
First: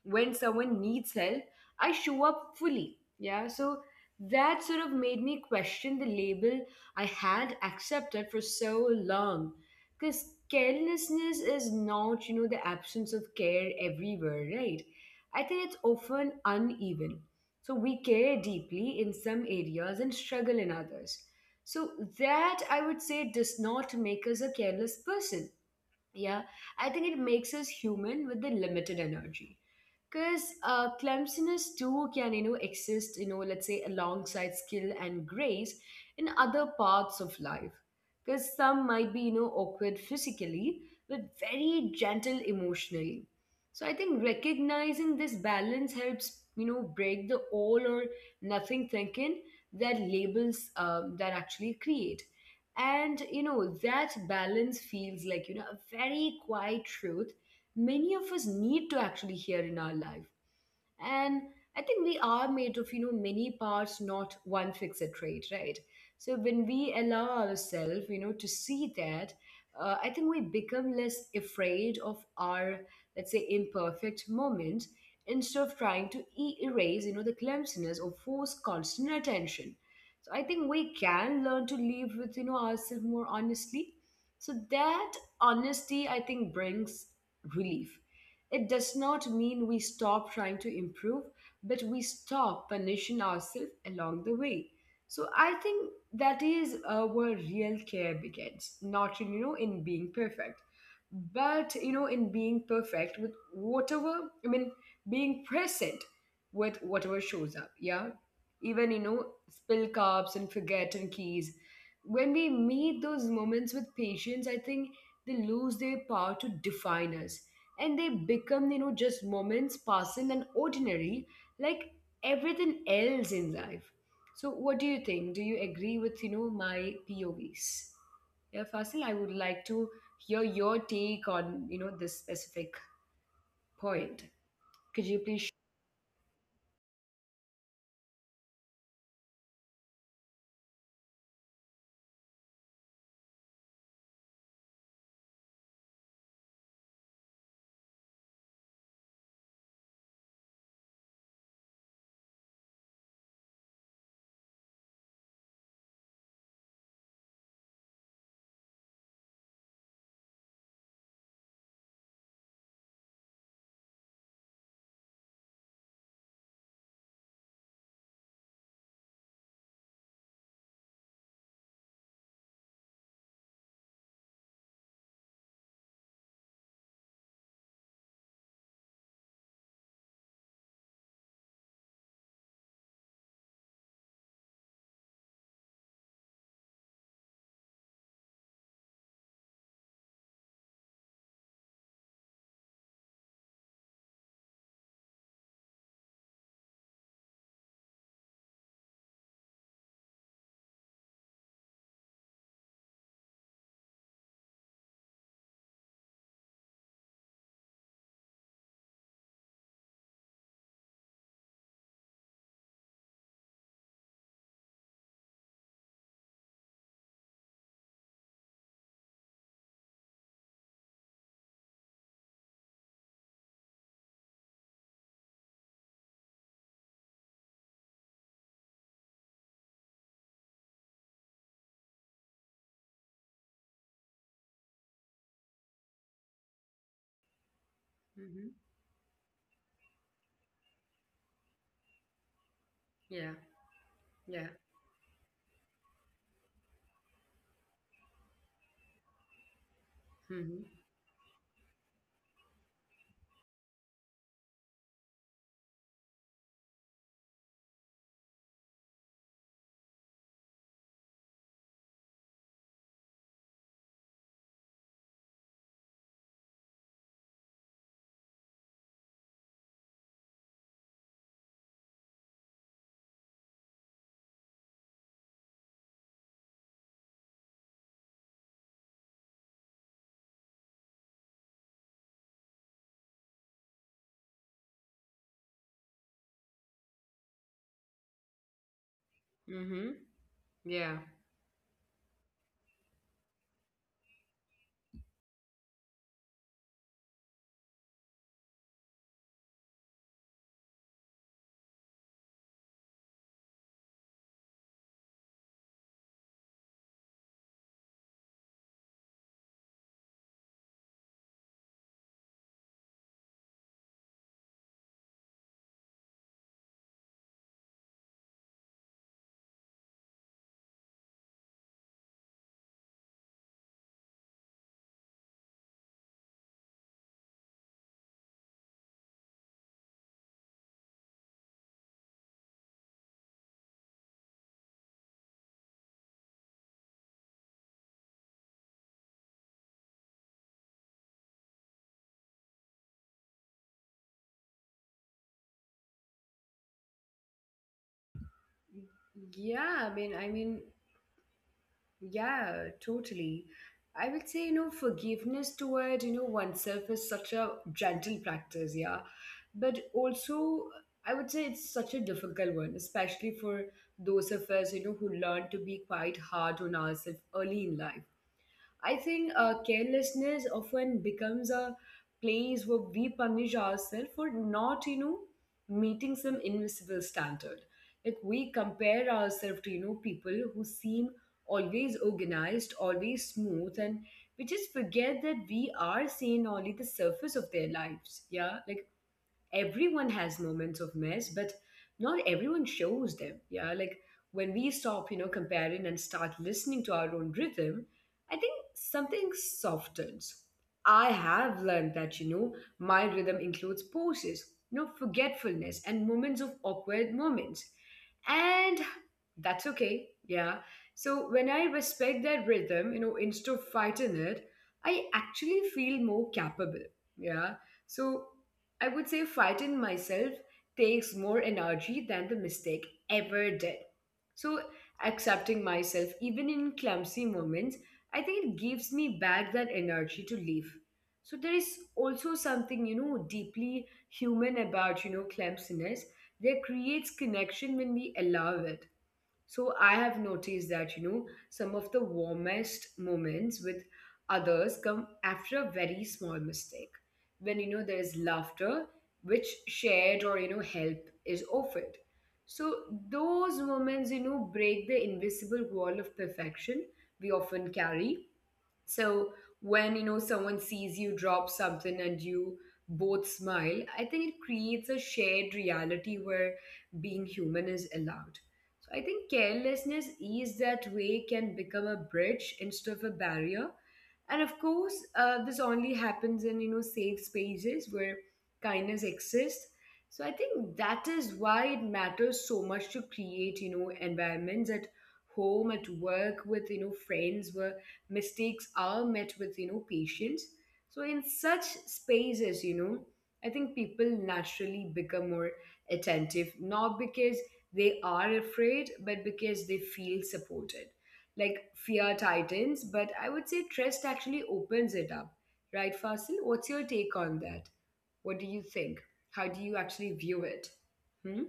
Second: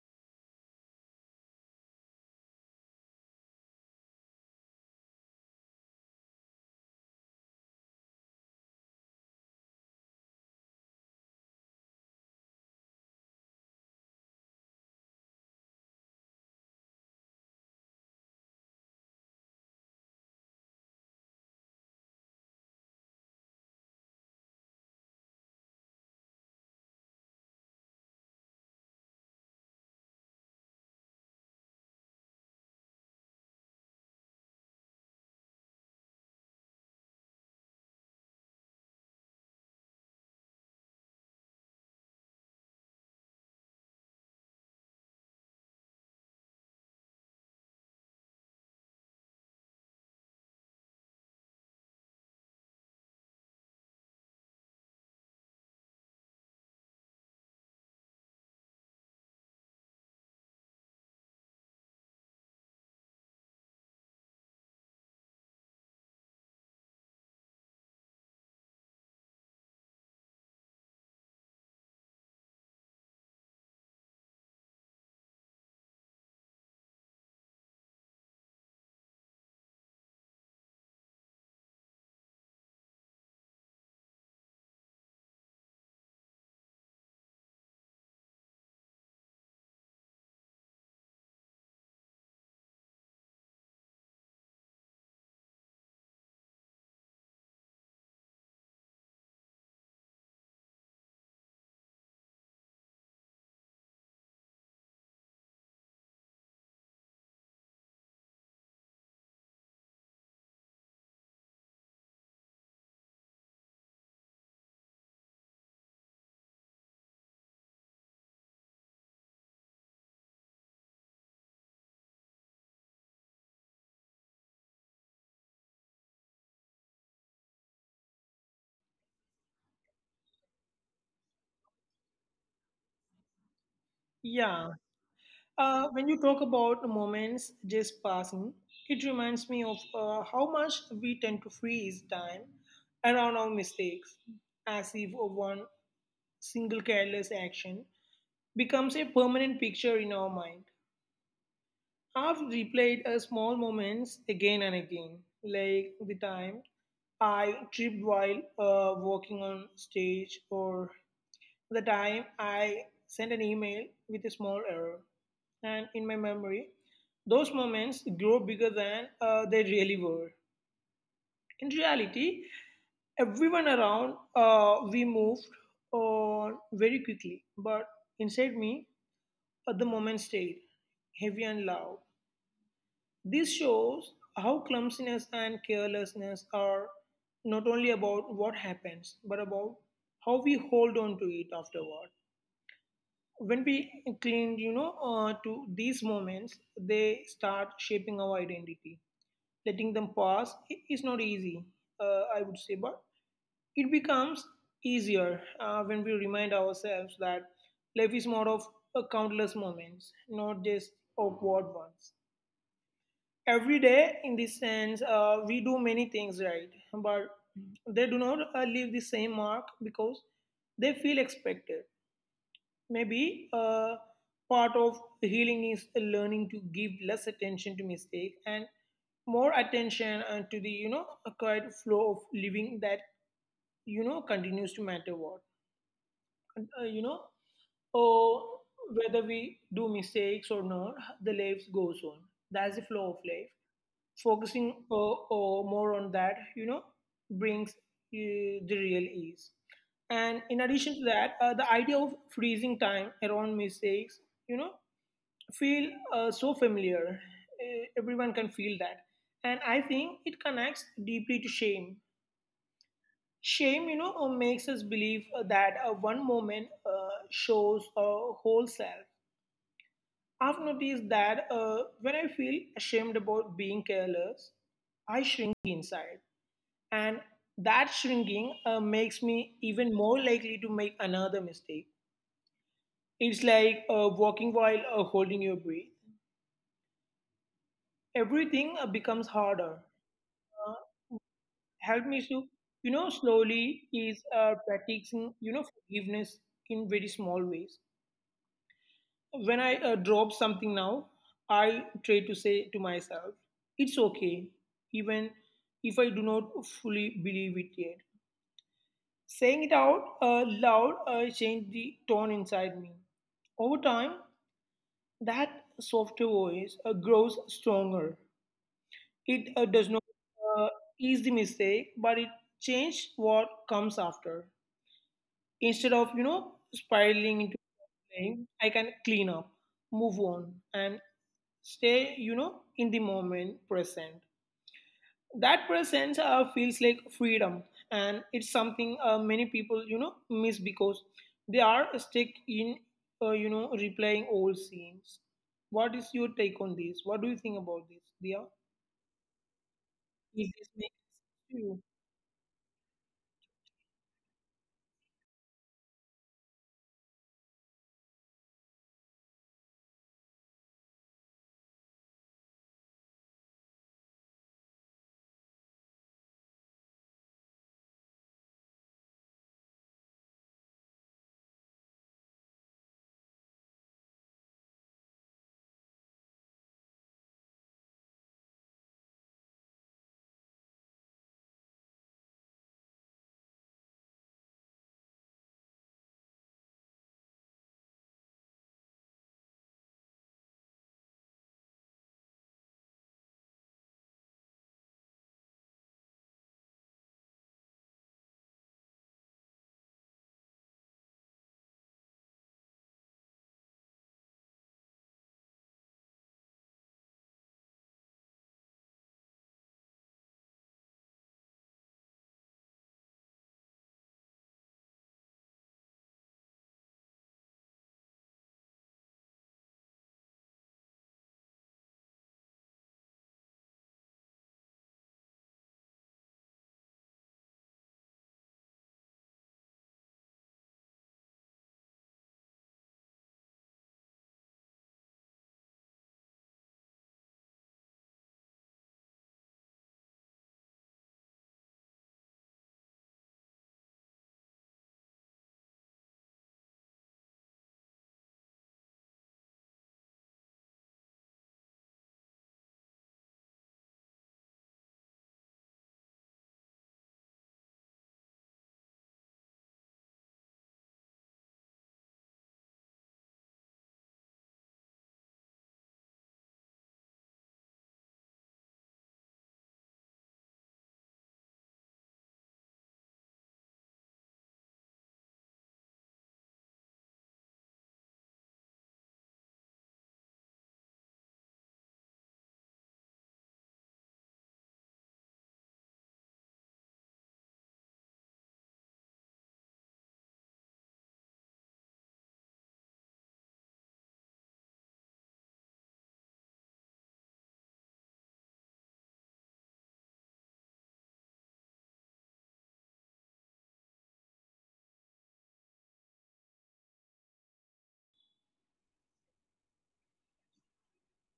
Speaker 1: when someone needs help, I show up fully. Yeah, so that sort of made me question the label I had accepted for so long. Because carelessness is not, you know, the absence of care everywhere, right? I think it's often uneven. So we care deeply in some areas and struggle in others. So that, I would say, does not make us a careless person. Yeah, I think it makes us human with the limited energy. Because uh, clumsiness too can, you know, exist, you know, let's say, alongside skill and grace in other parts of life. Because some might be, you know, awkward physically, but very gentle emotionally. So I think recognizing this balance helps, you know, break the all or nothing thinking that labels um, that actually create. And you know, that balance feels like, you know, a very quiet truth many of us need to actually hear in our life. And I think we are made of you know many parts, not one fixed trait, right? So when we allow ourselves you know to see that, uh, I think we become less afraid of our, let's say, imperfect moment. Instead of trying to e- erase you know the clumsiness or force constant attention, so I think we can learn to live with you know ourselves more honestly. So that honesty, I think, brings relief. It does not mean we stop trying to improve, but we stop punishing ourselves along the way. So I think that is uh, where real care begins, not in, you know in being perfect, but you know in being perfect with whatever I mean, being present with whatever shows up. Yeah, even you know spill cups and forgotten keys. When we meet those moments with patience, I think they lose their power to define us, and they become you know just moments passing and ordinary, like everything else in life. So what do you think? Do you agree with you know my povs? Yeah, Fasil, I would like to hear your take on you know this specific point.
Speaker 2: Yeah.
Speaker 1: Could you
Speaker 2: Uh,
Speaker 1: please?
Speaker 2: when you talk about moments just passing, it reminds me of uh, how much we tend to freeze time around our mistakes, as if one single careless action becomes a permanent picture in our mind. I've replayed uh, small moments again and again, like the time I tripped while uh, walking on stage, or the time I sent an email with a small error. And in my memory, those moments grow bigger than uh, they really were. In reality, everyone around uh, we moved on very quickly, but inside me, uh, the moment stayed heavy and loud. This shows how clumsiness and carelessness are not only about what happens, but about how we hold on to it afterward. When we cling you know uh, to these moments, they start shaping our identity. Letting them pass i- is not easy, uh, I would say, but it becomes easier uh, when we remind ourselves that life is more of uh, countless moments, not just awkward ones. Every day, in this sense, uh, we do many things right, but they do not uh, leave the same mark because they feel expected. Maybe uh, part of healing is learning to give less attention to mistake and more attention uh, to the you know acquired flow of living that you know continues to matter. What uh, you know oh,
Speaker 1: Mm-hmm.
Speaker 2: whether we do mistakes or not, the life goes on. That's the flow of life.
Speaker 1: Yeah,
Speaker 2: Focusing
Speaker 1: yeah.
Speaker 2: uh, uh, more on that, you know brings uh, the real ease. And in addition to
Speaker 1: Mm-hmm.
Speaker 2: that, uh, the idea of freezing time around mistakes you know feel uh, so familiar. Uh, everyone can feel that. And I think it connects deeply to shame. Shame, you know, uh, makes us believe uh, that uh, one moment uh, shows our whole self. I've noticed that uh, when I feel ashamed about being careless, I shrink inside. And that shrinking uh, makes me even more likely to make another mistake. It's like uh, walking while uh, holding your breath. Everything uh, becomes harder.
Speaker 1: Mm-hmm. Yeah,
Speaker 2: Help me, Sue. You know, slowly is uh, practicing, you know, forgiveness in very small ways. When I uh, drop something now, I try to say to myself, it's okay, even if I do not fully believe it yet. Saying it out uh, loud uh, changed the tone inside me. Over time, that softer voice uh, grows stronger. It uh, does not uh, ease the mistake, but it changes what comes after. Instead of, you know, spiraling into blame, I can clean up, move on, and stay you know in the moment present. That presence uh, feels like freedom, and it's something uh, many people you know miss because they are stuck in uh, you know replaying old scenes. What is your take on this? What do you think about this, Dia?
Speaker 1: yeah. i
Speaker 2: Is
Speaker 1: mean
Speaker 2: this
Speaker 1: i
Speaker 2: make
Speaker 1: mean
Speaker 2: sense to you?
Speaker 1: yeah, totally. I would say, you know, forgiveness toward, you know, oneself is such a gentle practice, yeah. But also, I would say it's such a difficult one, especially for those of us, you know, who learn to be quite hard on ourselves early in life. I think uh, carelessness often becomes a place where we punish ourselves for not, you know, meeting some invisible standard. Like we compare ourselves to, you know, people who seem always organized, always smooth, and we just forget that we are seeing only the surface of their lives. Yeah, like everyone has moments of mess, but not everyone shows them. Yeah, like when we stop, you know, comparing and start listening to our own rhythm, I think something softens. I have learned that, you know, my rhythm includes pauses, you know, forgetfulness and moments of awkward moments. And that's okay. Yeah. So when I respect that rhythm, you know, instead of fighting it, I actually feel more capable. Yeah. So I would say fighting myself takes more energy than the mistake ever did. So, accepting myself, even in clumsy moments, I think it gives me back that energy to live. So, there is also something, you know, deeply human about, you know, clumsiness that creates connection when we allow it. So I have noticed that, you know, some of the warmest moments with others come after a very small mistake. When, you know, there's laughter, which shared or, you know, help is offered. So those moments, you know, break the invisible wall of perfection we often carry. So when you know someone sees you drop something and you both smile, I think it creates a shared reality where being human is allowed. So I think carelessness is that way can become a bridge instead of a barrier. And of course, uh, this only happens in you know safe spaces where kindness exists. So I think that is why it matters so much to create you know environments at home, at work, with you know friends, where mistakes are met with you know patience. So in such spaces, you know I think people naturally become more attentive, not because they are afraid, but because they feel supported. Like fear tightens, but I would say trust actually opens it up. Right, Fasil, what's your take on that? What do you think? How do you actually view it? Hmm.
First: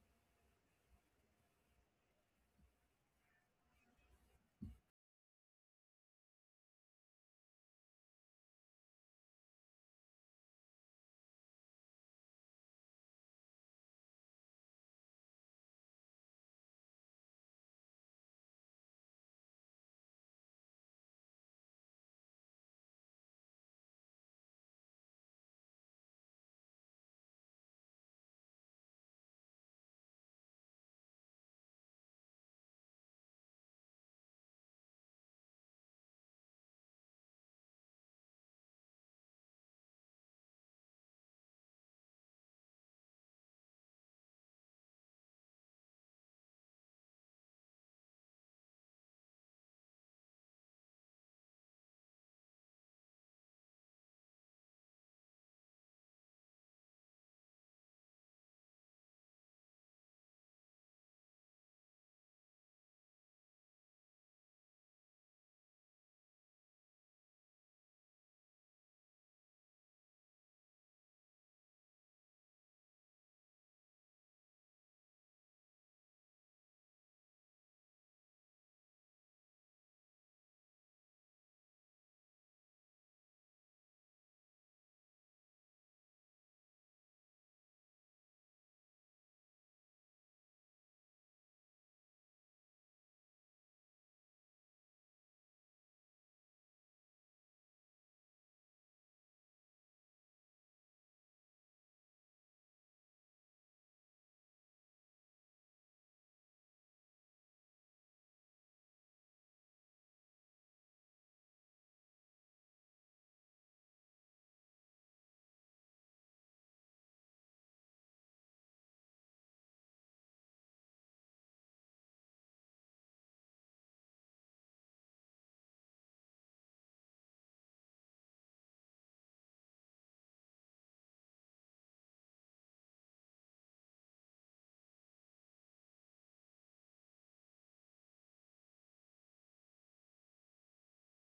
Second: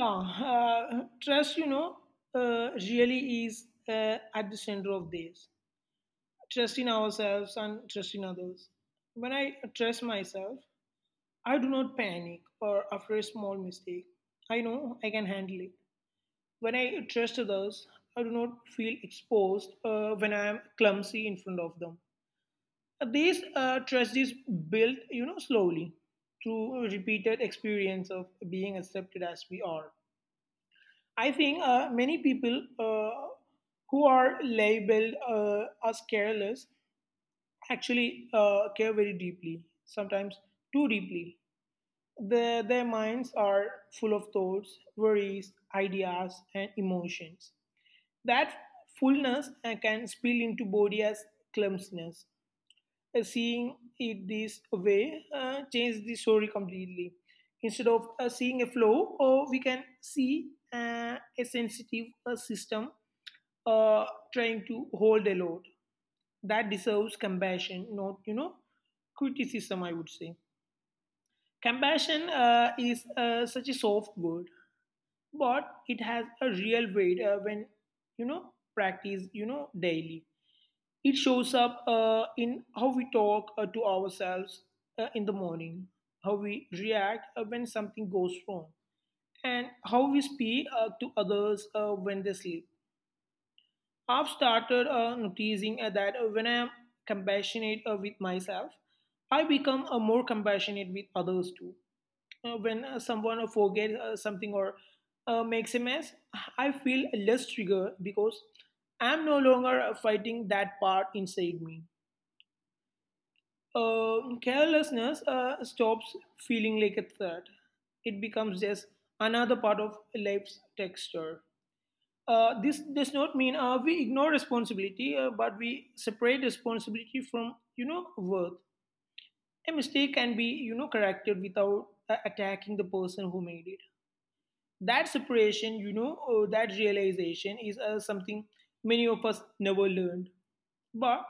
Speaker 2: Yeah. Uh, trust, you know uh, really is uh, at the center of this. Trust in ourselves and trust in others. When I trust myself, I do not panic or after a small mistake. I know I can handle it. When I trust others, I do not feel exposed uh, when I am clumsy in front of them. This uh, trust is built, you know, slowly, through repeated experience of being accepted as we are. I think uh, many people uh, who are labeled uh, as careless actually uh, care very deeply, sometimes too deeply. Their, their minds are full of thoughts, worries, ideas, and emotions. That fullness uh, can spill into body as clumsiness. Uh, Seeing it this way uh, changes the story completely. Instead of uh, seeing a flow, or we can see uh, a sensitive uh, system uh, trying to hold a load that deserves compassion, not you know criticism. I would say compassion uh, is uh, such a soft word, but it has a real weight uh, when you know practice you know daily. It shows up uh, in how we talk uh, to ourselves uh, in the morning, how we react uh, when something goes wrong, and how we speak uh, to others uh, when they sleep. I've started uh, noticing uh, that uh, when I'm compassionate uh, with myself, I become uh, more compassionate with others too. Uh, when uh, someone forgets uh, something or uh, makes a mess, I feel less triggered because I'm no longer uh, fighting that part inside me. Uh, carelessness uh, stops feeling like a threat. It becomes just another part of life's texture. Uh, this does not mean uh, we ignore responsibility, uh, but we separate responsibility from, you know, worth. A mistake can be, you know, corrected without uh, attacking the person who made it. That separation, you know or that realization, is uh, something many of us never learned, but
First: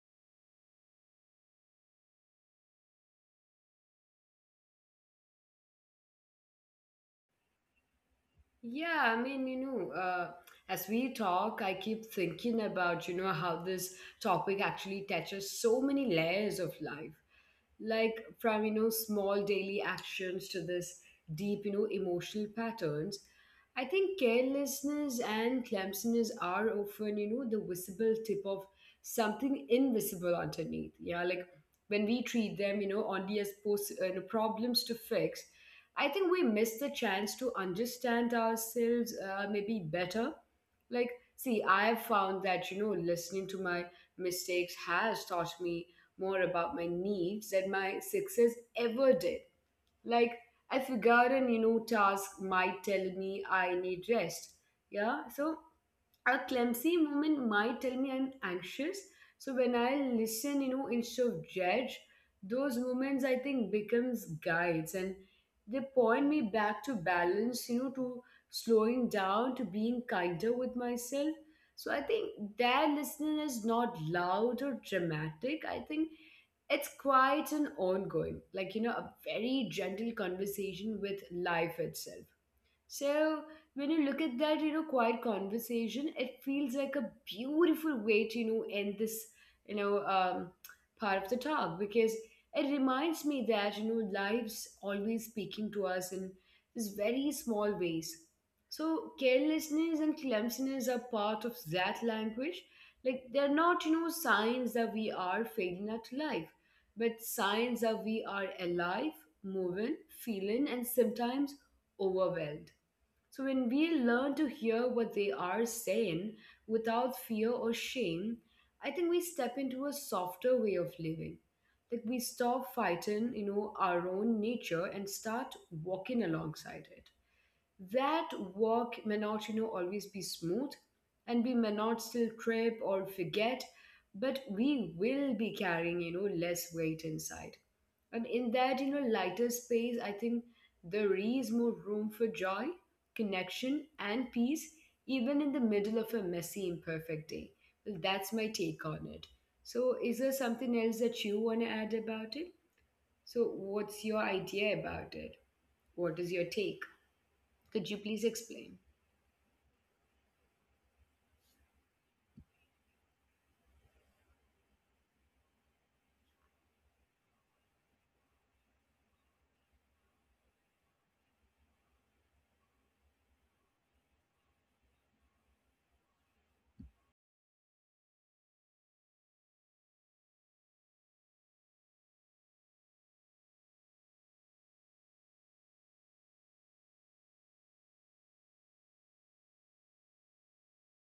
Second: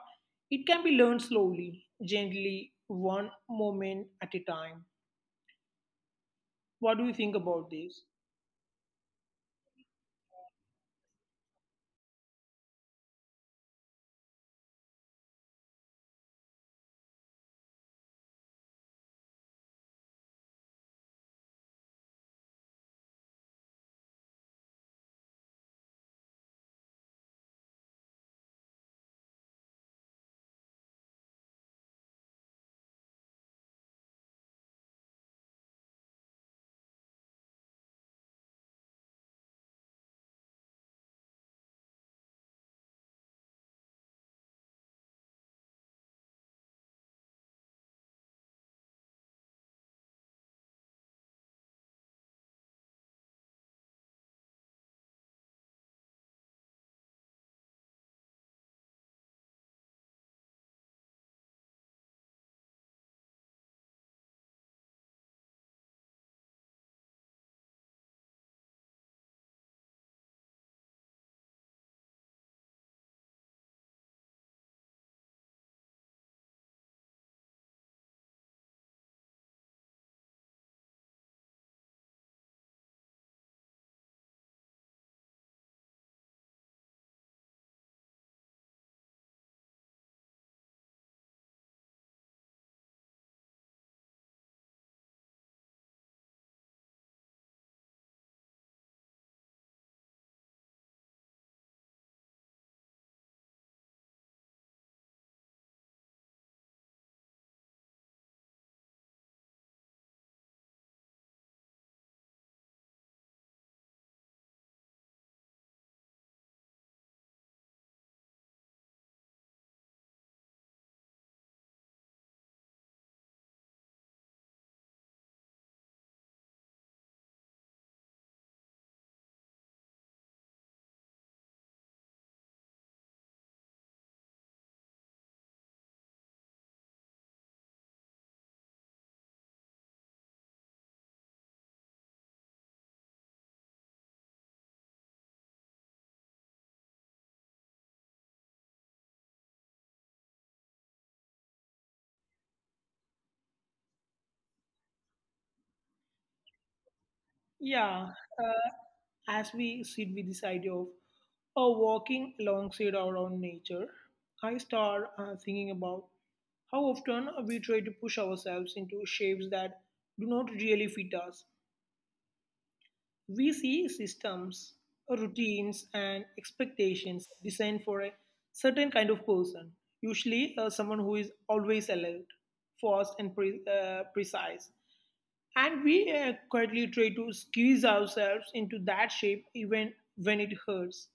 Speaker 2: it can be learned, slowly, gently, one moment at a time. What do you think about this?
Speaker 1: Yeah, I mean, you know, uh, as we talk, I keep thinking about, you know, how this topic actually touches so many layers of life, like from you know small daily actions to this deep, you know emotional patterns. I think carelessness and clumsiness are often you know the visible tip of something invisible underneath. Yeah, like when we treat them, you know only as post, you know, problems to fix, I think we miss the chance to understand ourselves, uh, maybe better. Like, see, I have found that, you know listening to my mistakes has taught me more about my needs than my success ever did. Like, I've forgotten, you know, task might tell me I need rest. Yeah, so a clumsy moment might tell me I'm anxious. So when I listen, you know, instead of judge, those moments, I think, becomes guides, and they point me back to balance, you know, to slowing down, to being kinder with myself. So I think that listening is not loud or dramatic. I think it's quite an ongoing, like, you know, a very gentle conversation with life itself. So when you look at that, you know, quiet conversation, it feels like a beautiful way to, you know, end this, you know, um, part of the talk, because it reminds me that, you know, life's always speaking to us in these very small ways. So carelessness and clumsiness are part of that language. Like, they're not, you know, signs that we are failing at life, but signs that we are alive, moving, feeling, and sometimes overwhelmed. So when we learn to hear what they are saying without fear or shame, I think we step into a softer way of living. Like, we stop fighting, you know, our own nature and start walking alongside it. That walk may not, you know, always be smooth, and we may not still trip or forget, but we will be carrying, you know, less weight inside. And in that, you know, lighter space, I think there is more room for joy, connection, and peace, even in the middle of a messy, imperfect day. Well, that's my take on it. So, is there something else that you want to add about it? So, what's your idea about it? What is your take? Could you
Speaker 2: Yeah.
Speaker 1: please
Speaker 2: uh,
Speaker 1: explain?
Speaker 2: as we sit with this idea of uh, walking alongside our own nature, I start uh, thinking about how often we try to push ourselves into shapes that do not really fit us. We see systems, routines, and expectations designed for a certain kind of person, usually uh, someone who is always alert, fast, and pre- uh, precise. And we uh, quietly try to squeeze ourselves into that shape even when it hurts.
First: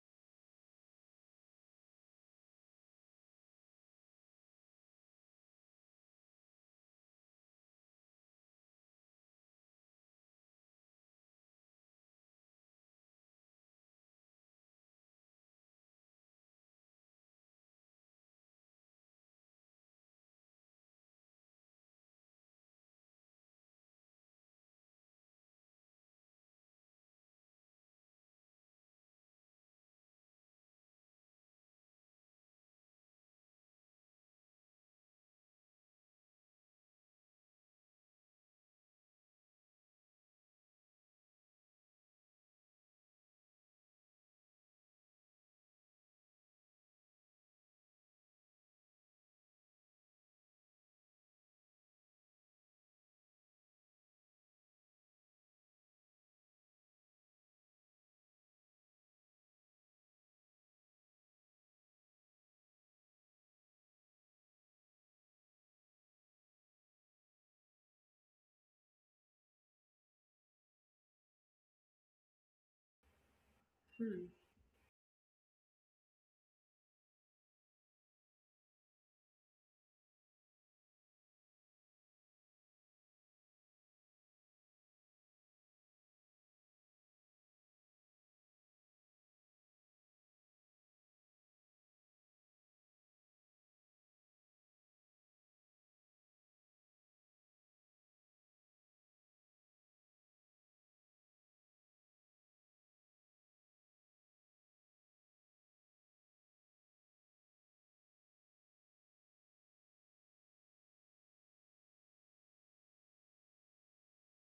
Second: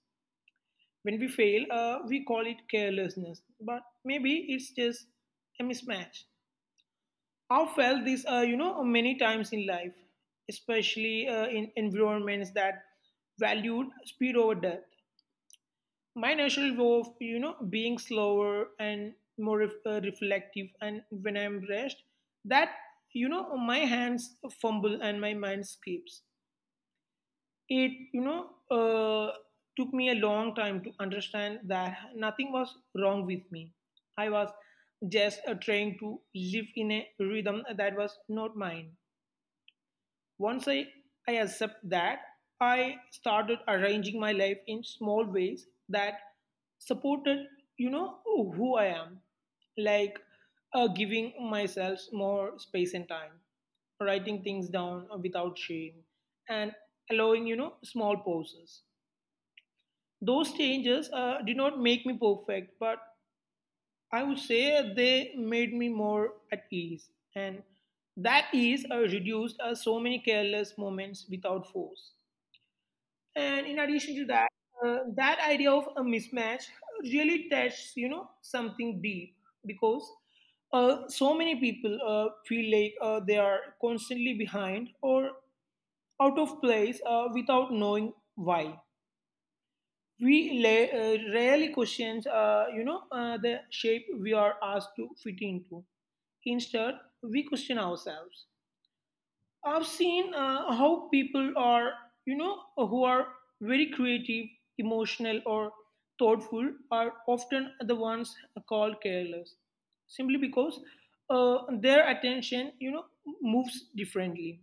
Speaker 2: When we fail, uh, we call it carelessness, but maybe it's just a mismatch. I've felt this, uh, you know, many times in life, especially uh, in environments that valued speed over depth. My natural way of, you know, being slower and more ref- uh, reflective, and when I'm rest, that, you know, my hands fumble and my mind skips. It, you know, uh, took me a long time to understand that nothing was wrong with me. I was just uh, trying to live in a rhythm that was not mine. Once I, I accept that, I started arranging my life in small ways that supported, you know, who I am, like uh, giving myself more space and time, writing things down without shame, and allowing, you know, small pauses. Those changes uh, did not make me perfect, but I would say they made me more at ease, and that ease uh, reduced uh, so many careless moments without force. And in addition to
Speaker 1: Hmm.
Speaker 2: that, uh, that idea of a mismatch really touches, you know, something deep, because uh, so many people uh, feel like uh, they are constantly behind or out of place uh, without knowing why. We la- uh, rarely questions, uh, you know, uh, the shape we are asked to fit into. Instead, we question ourselves. I've seen uh, how people are, you know, who are very creative, emotional, or thoughtful are often the ones called careless, simply because uh, their attention, you know, moves differently.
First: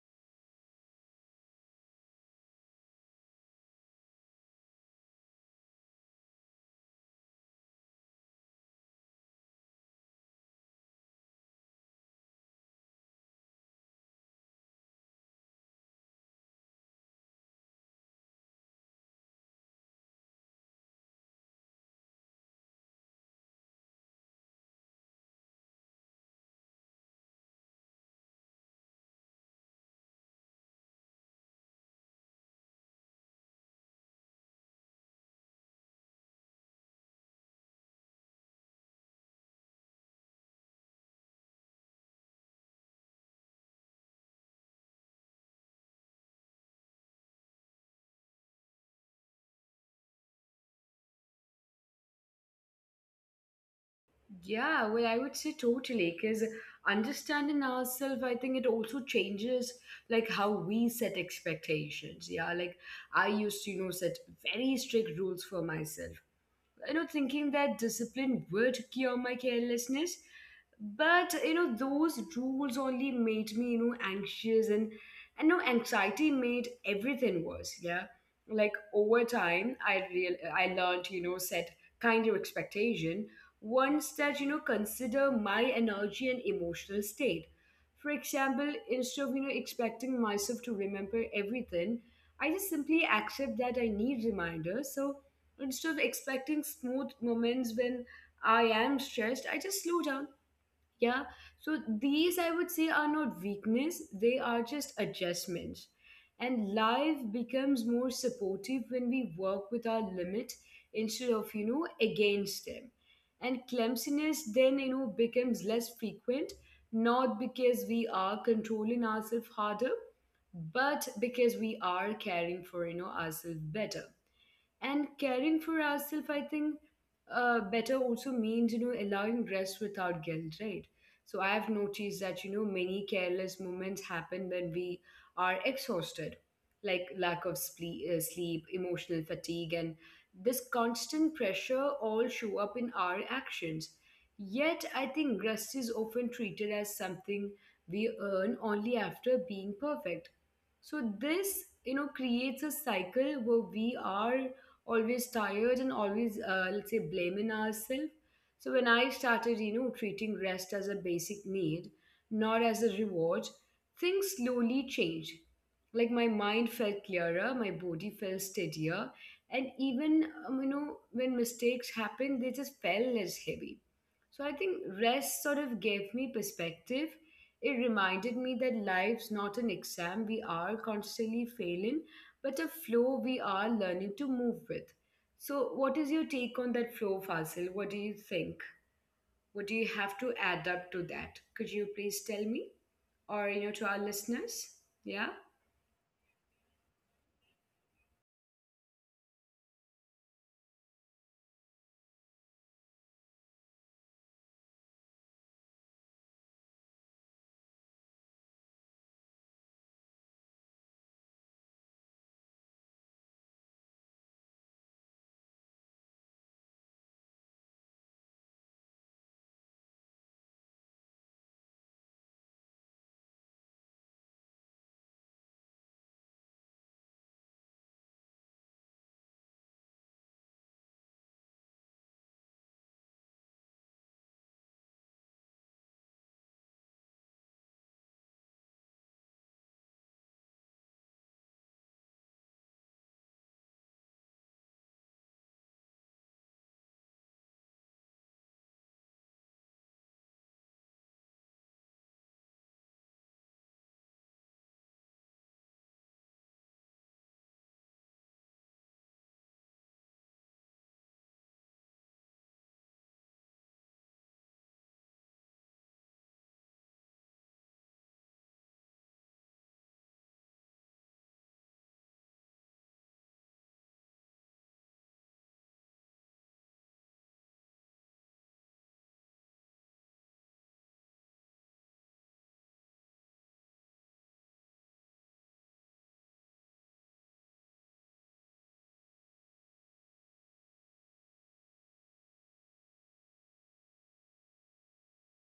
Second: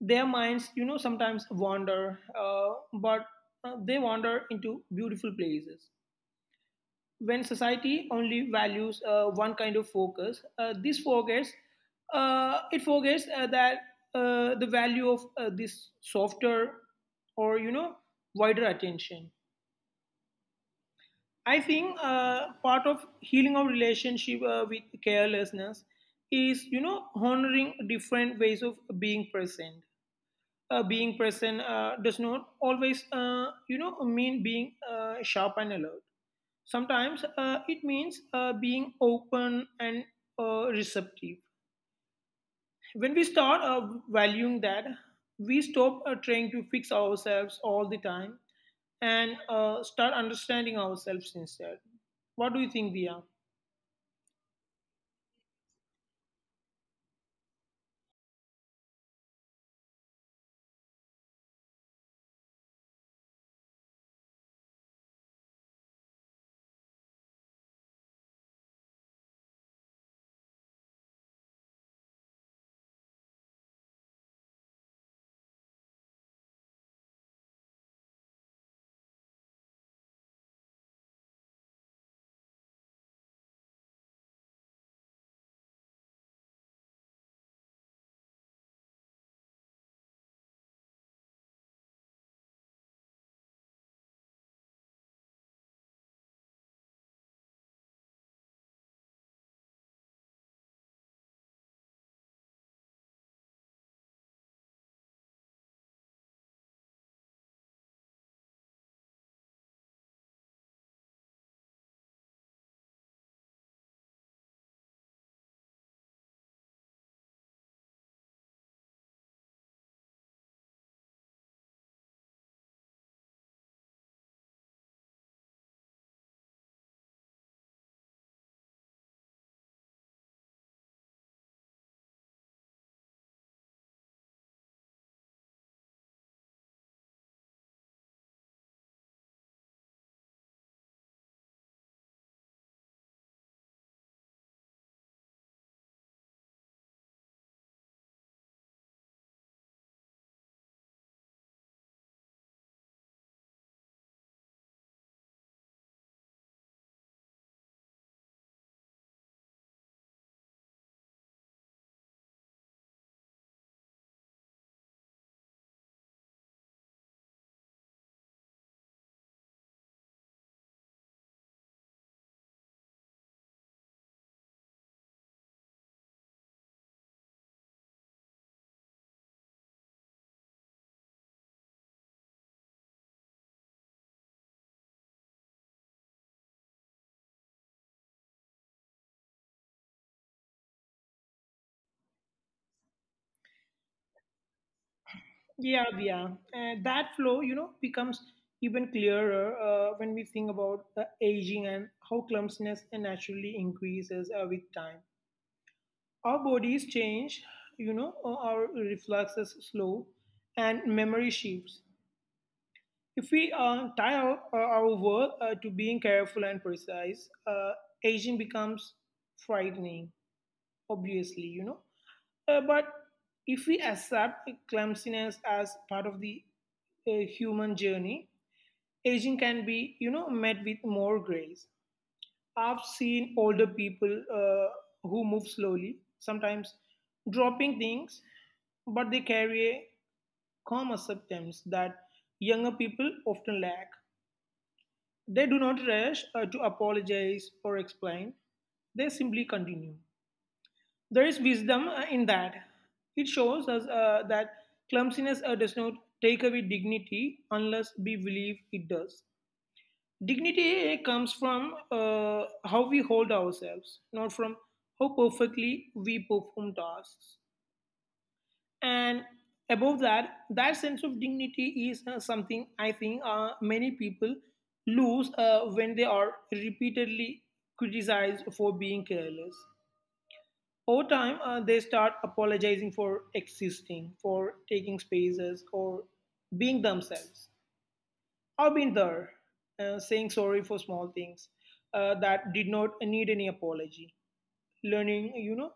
Speaker 2: Their minds, you know, sometimes wander, uh, but uh, they wander into beautiful places. When society only values uh, one kind of focus, uh, this forgets uh, it forgets uh, that uh, the value of uh, this softer or you know wider attention. I think uh, part of healing our relationship uh, with carelessness is you know honoring different ways of being present. Uh, being present uh, does not always uh, you know mean being uh, sharp and alert. Sometimes uh, it means uh, being open and uh, receptive. When we start uh, valuing that, we stop uh, trying to fix ourselves all the time and uh, start understanding ourselves instead. What do you think, Via?
Speaker 1: Yeah, well, I would say totally, because understanding ourselves, I think it also changes, like, how we set expectations. Yeah, like I used to, you know, set very strict rules for myself. You know, thinking that discipline would cure my carelessness, but you know, those rules only made me, you know, anxious, and and no, anxiety made everything worse. Yeah, like over time, i real i learned, you know, set kinder expectation, ones that, you know, consider my energy and emotional state. For example, instead of, you know, expecting myself to remember everything, I just simply accept that I need reminders. So instead of expecting smooth moments when I am stressed, I just slow down. Yeah. So these, I would say, are not weakness, they are just adjustments. And life becomes more supportive when we work with our limit instead of, you know, against them. And clumsiness then, you know, becomes less frequent, not because we are controlling ourselves harder, but because we are caring for, you know, ourselves better. And caring for ourselves, I think, uh, better also means, you know, allowing rest without guilt, right? So I have noticed that, you know, many careless moments happen when we are exhausted. Like lack of sleep, uh, sleep, emotional fatigue, and this constant pressure all show up in our actions. Yet I think rest is often treated as something we earn only after being perfect. So this, you know, creates a cycle where we are always tired and always, uh, let's say, blaming ourselves. So when I started, you know, treating rest as a basic need, not as a reward, things slowly changed. Like my mind felt clearer, my body felt steadier, and even, um, you know, when mistakes happened, they just felt less heavy. So I think rest sort of gave me perspective. It reminded me that life's not an exam we are constantly failing, but a flow we are learning to move with. So, what is your take on that flow, Fasil? What do you think? What do you have to add up to that? Could you please tell me, or you know, to our listeners? Yeah.
Speaker 2: Yeah, Via. Uh, that flow, you know, becomes even clearer uh, when we think about uh, aging and how clumsiness naturally increases uh, with time. Our bodies change, you know, uh, our reflexes slow, and memory shifts. If we uh, tie our, our our work uh, to being careful and precise, uh, aging becomes frightening, obviously, you know. Uh, but if we accept clumsiness as part of the uh, human journey, aging can be, you know, met with more grace. I've seen older people uh, who move slowly, sometimes dropping things, but they carry a calm acceptance that younger people often lack. They do not rush uh, to apologize or explain, they simply continue. There is wisdom uh, in that. It shows us uh, that clumsiness uh, does not take away dignity unless we believe it does. Dignity comes from uh, how we hold ourselves, not from how perfectly we perform tasks. And above that, that sense of dignity is uh, something I think uh, many people lose uh, when they are repeatedly criticized for being careless. Over time, uh, they start apologizing for existing, for taking spaces, or being themselves. I've been there, uh, saying sorry for small things uh, that did not need any apology. Learning, you know,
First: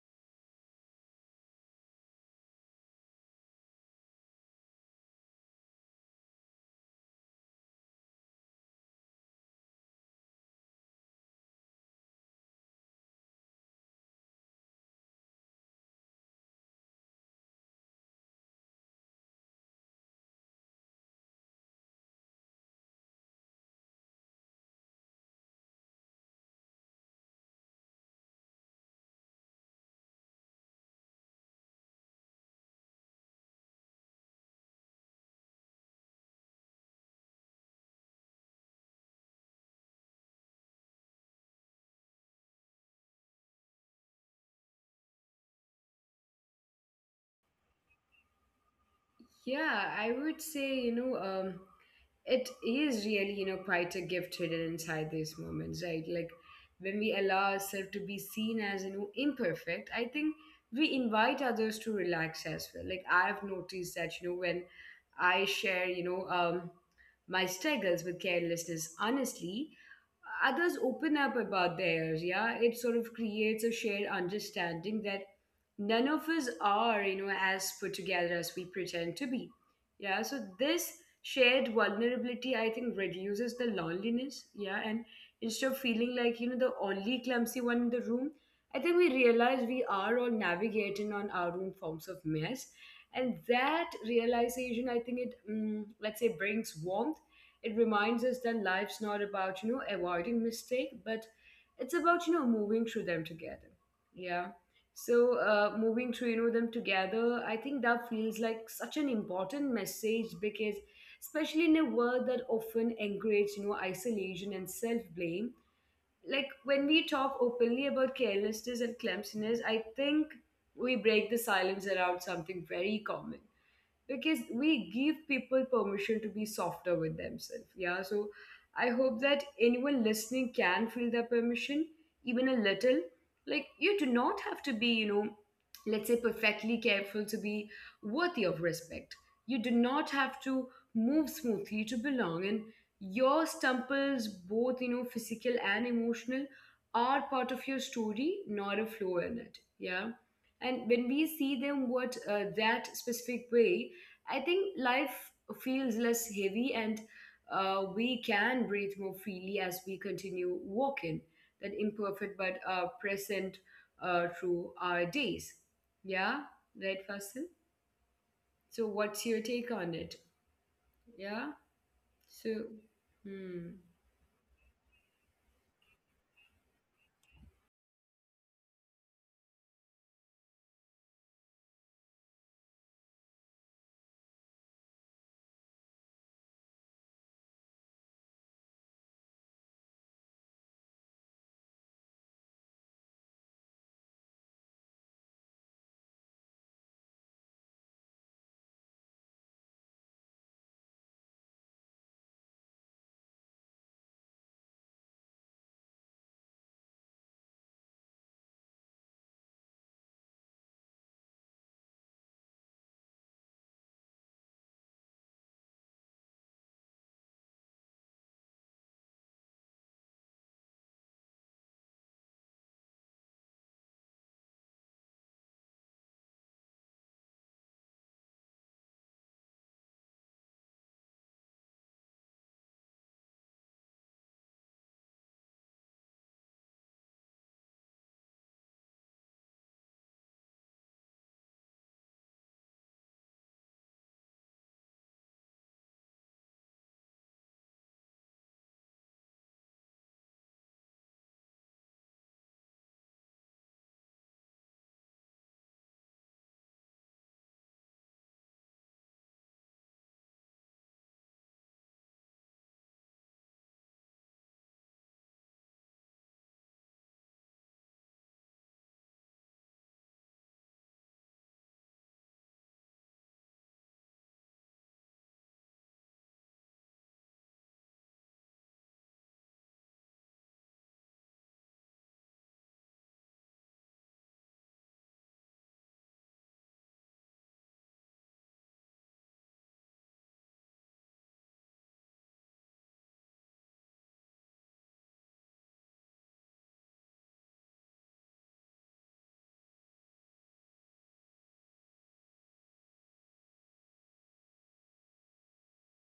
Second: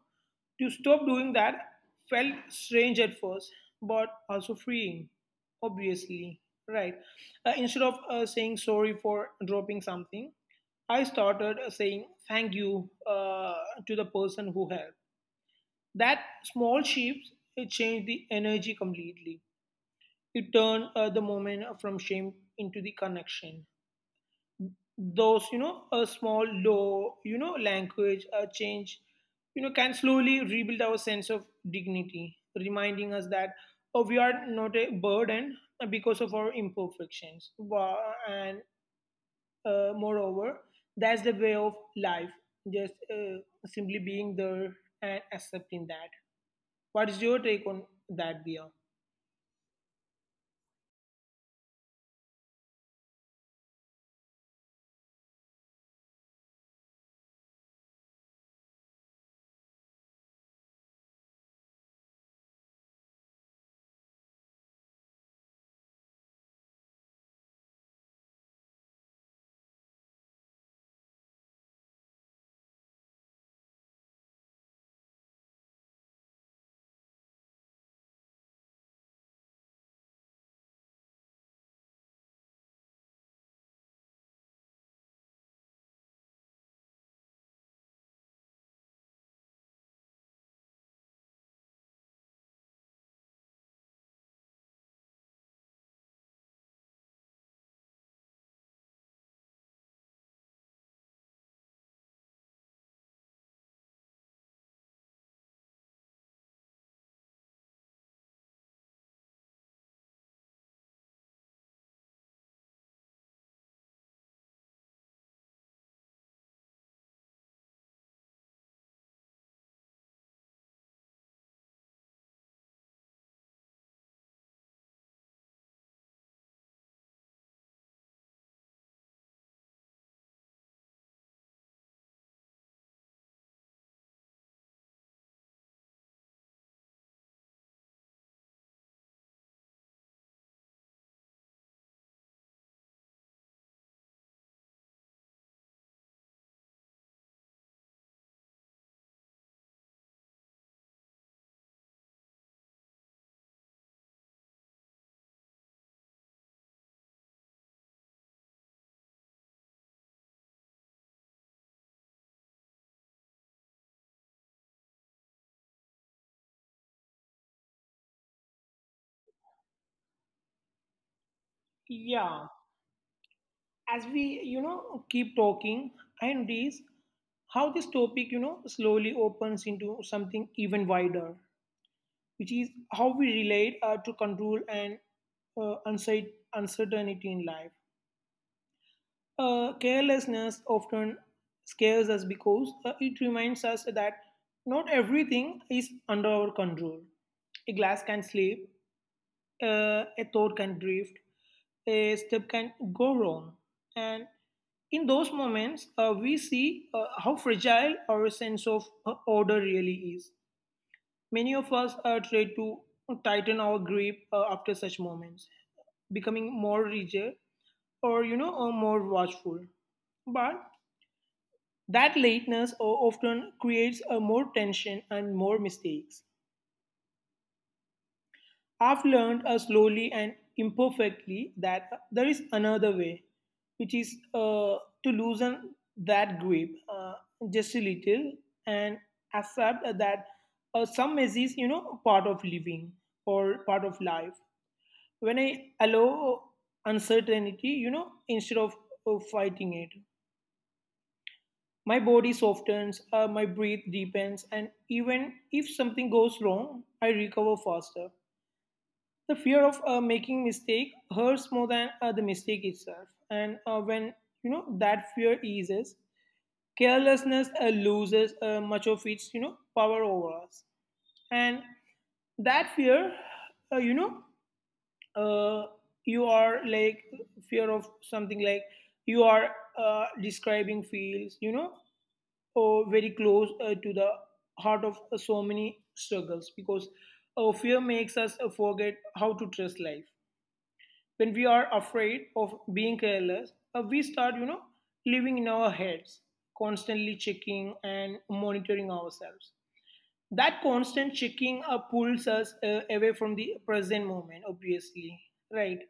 Speaker 2: to stop doing that felt strange at first, but also freeing, obviously, right? Uh, instead of uh, saying sorry for dropping something, I started uh, saying thank you uh, to the person who helped. That small shift, it changed the energy completely. It turned uh, the moment from shame into the connection. Those, you know, a small low, you know, language uh, change, you know, can slowly rebuild our sense of dignity, reminding us that, oh, we are not a burden because of our imperfections. Wa- and uh, moreover, that's the way of life, just uh, simply being there and accepting that. What is your take on that, Bia?
Speaker 1: Yeah, I would say, you know, um, it is really, you know, quite a gift hidden inside these moments, right? Like when we allow ourselves to be seen as, you know, imperfect, I think we invite others to relax as well. Like I've noticed that, you know, when I share, you know, um, my struggles with carelessness honestly, others open up about theirs. Yeah, it sort of creates a shared understanding that none of us are, you know, as put together as we pretend to be. Yeah, so this shared vulnerability, I think, reduces the loneliness. Yeah, and instead of feeling like, you know, the only clumsy one in the room, I think we realize we are all navigating on our own forms of mess. And that realization, I think, it, mm, let's say, brings warmth. It reminds us that life's not about, you know, avoiding mistake, but it's about, you know, moving through them together. Yeah. So uh, moving through, you know, them together, I think that feels like such an important message, because especially in a world that often encourages, you know, isolation and self-blame, like when we talk openly about carelessness and clumsiness, I think we break the silence around something very common, because we give people permission to be softer with themselves. Yeah, so I hope that anyone listening can feel the permission, even a little. Like you do not have to be, you know, let's say, perfectly careful to be worthy of respect. You do not have to move smoothly to belong. And your stumbles, both, you know, physical and emotional, are part of your story, not a flaw in it. Yeah. And when we see them what, uh, that specific way, I think life feels less heavy, and uh, we can breathe more freely as we continue walking, that imperfect but uh, present, uh, through our days. Yeah, right, Fasil? So, what's your take on it? Yeah, so,
Speaker 2: Yeah,
Speaker 1: hmm.
Speaker 2: as we, you know, keep talking, I notice how this topic, you know, slowly opens into something even wider, which is how we relate uh, to control and uh, uncer- uncertainty in life. Uh, carelessness often scares us because uh, it reminds us that not everything is under our control. A glass can slip, uh, a thought can drift, a step can go wrong. And in those moments, uh, we see uh, how fragile our sense of uh, order really is. Many of us uh, try to tighten our grip uh, after such moments, becoming more rigid or, you know, uh, more watchful. But that lateness uh, often creates uh, more tension and more mistakes. I've learned uh, slowly and imperfectly that uh, there is another way, which is uh, to loosen that grip, uh, just a little, and accept that uh, some mess is, you know, part of living or part of life. When I allow uncertainty, you know, instead of uh, fighting it, my body softens, uh, my breath deepens, and even if something goes wrong, I recover faster. The fear of uh, making mistake hurts more than uh, the mistake itself. And uh, when you know that fear eases, carelessness uh, loses uh, much of its, you know, power over us. And that fear, uh, you know, uh, you are like fear of something like you are uh, describing feels, you know, or very close uh, to the heart of uh, so many struggles, because uh, fear makes us uh, forget how to trust life. When we are afraid of being careless, uh, we start, you know, living in our heads, constantly checking and monitoring ourselves. That constant checking uh, pulls us uh, away from the present moment, obviously, right?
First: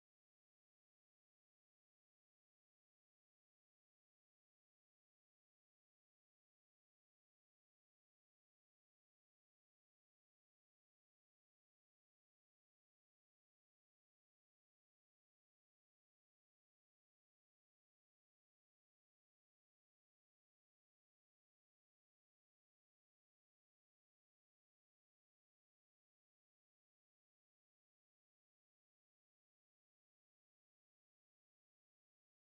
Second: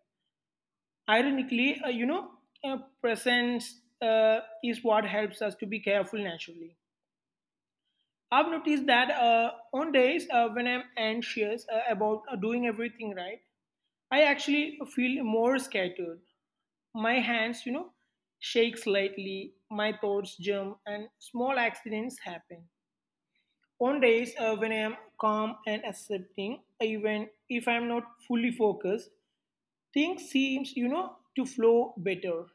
Speaker 2: Ironically, uh, you know, uh, presence uh, is what helps us to be careful naturally. I've noticed that uh, on days uh, when I'm anxious uh, about uh, doing everything right, I actually feel more scattered. My hands, you know, shake slightly, my thoughts jump, and small accidents happen. On days uh, when I am calm and accepting, even if I am not fully focused, things seems, you know, to flow better.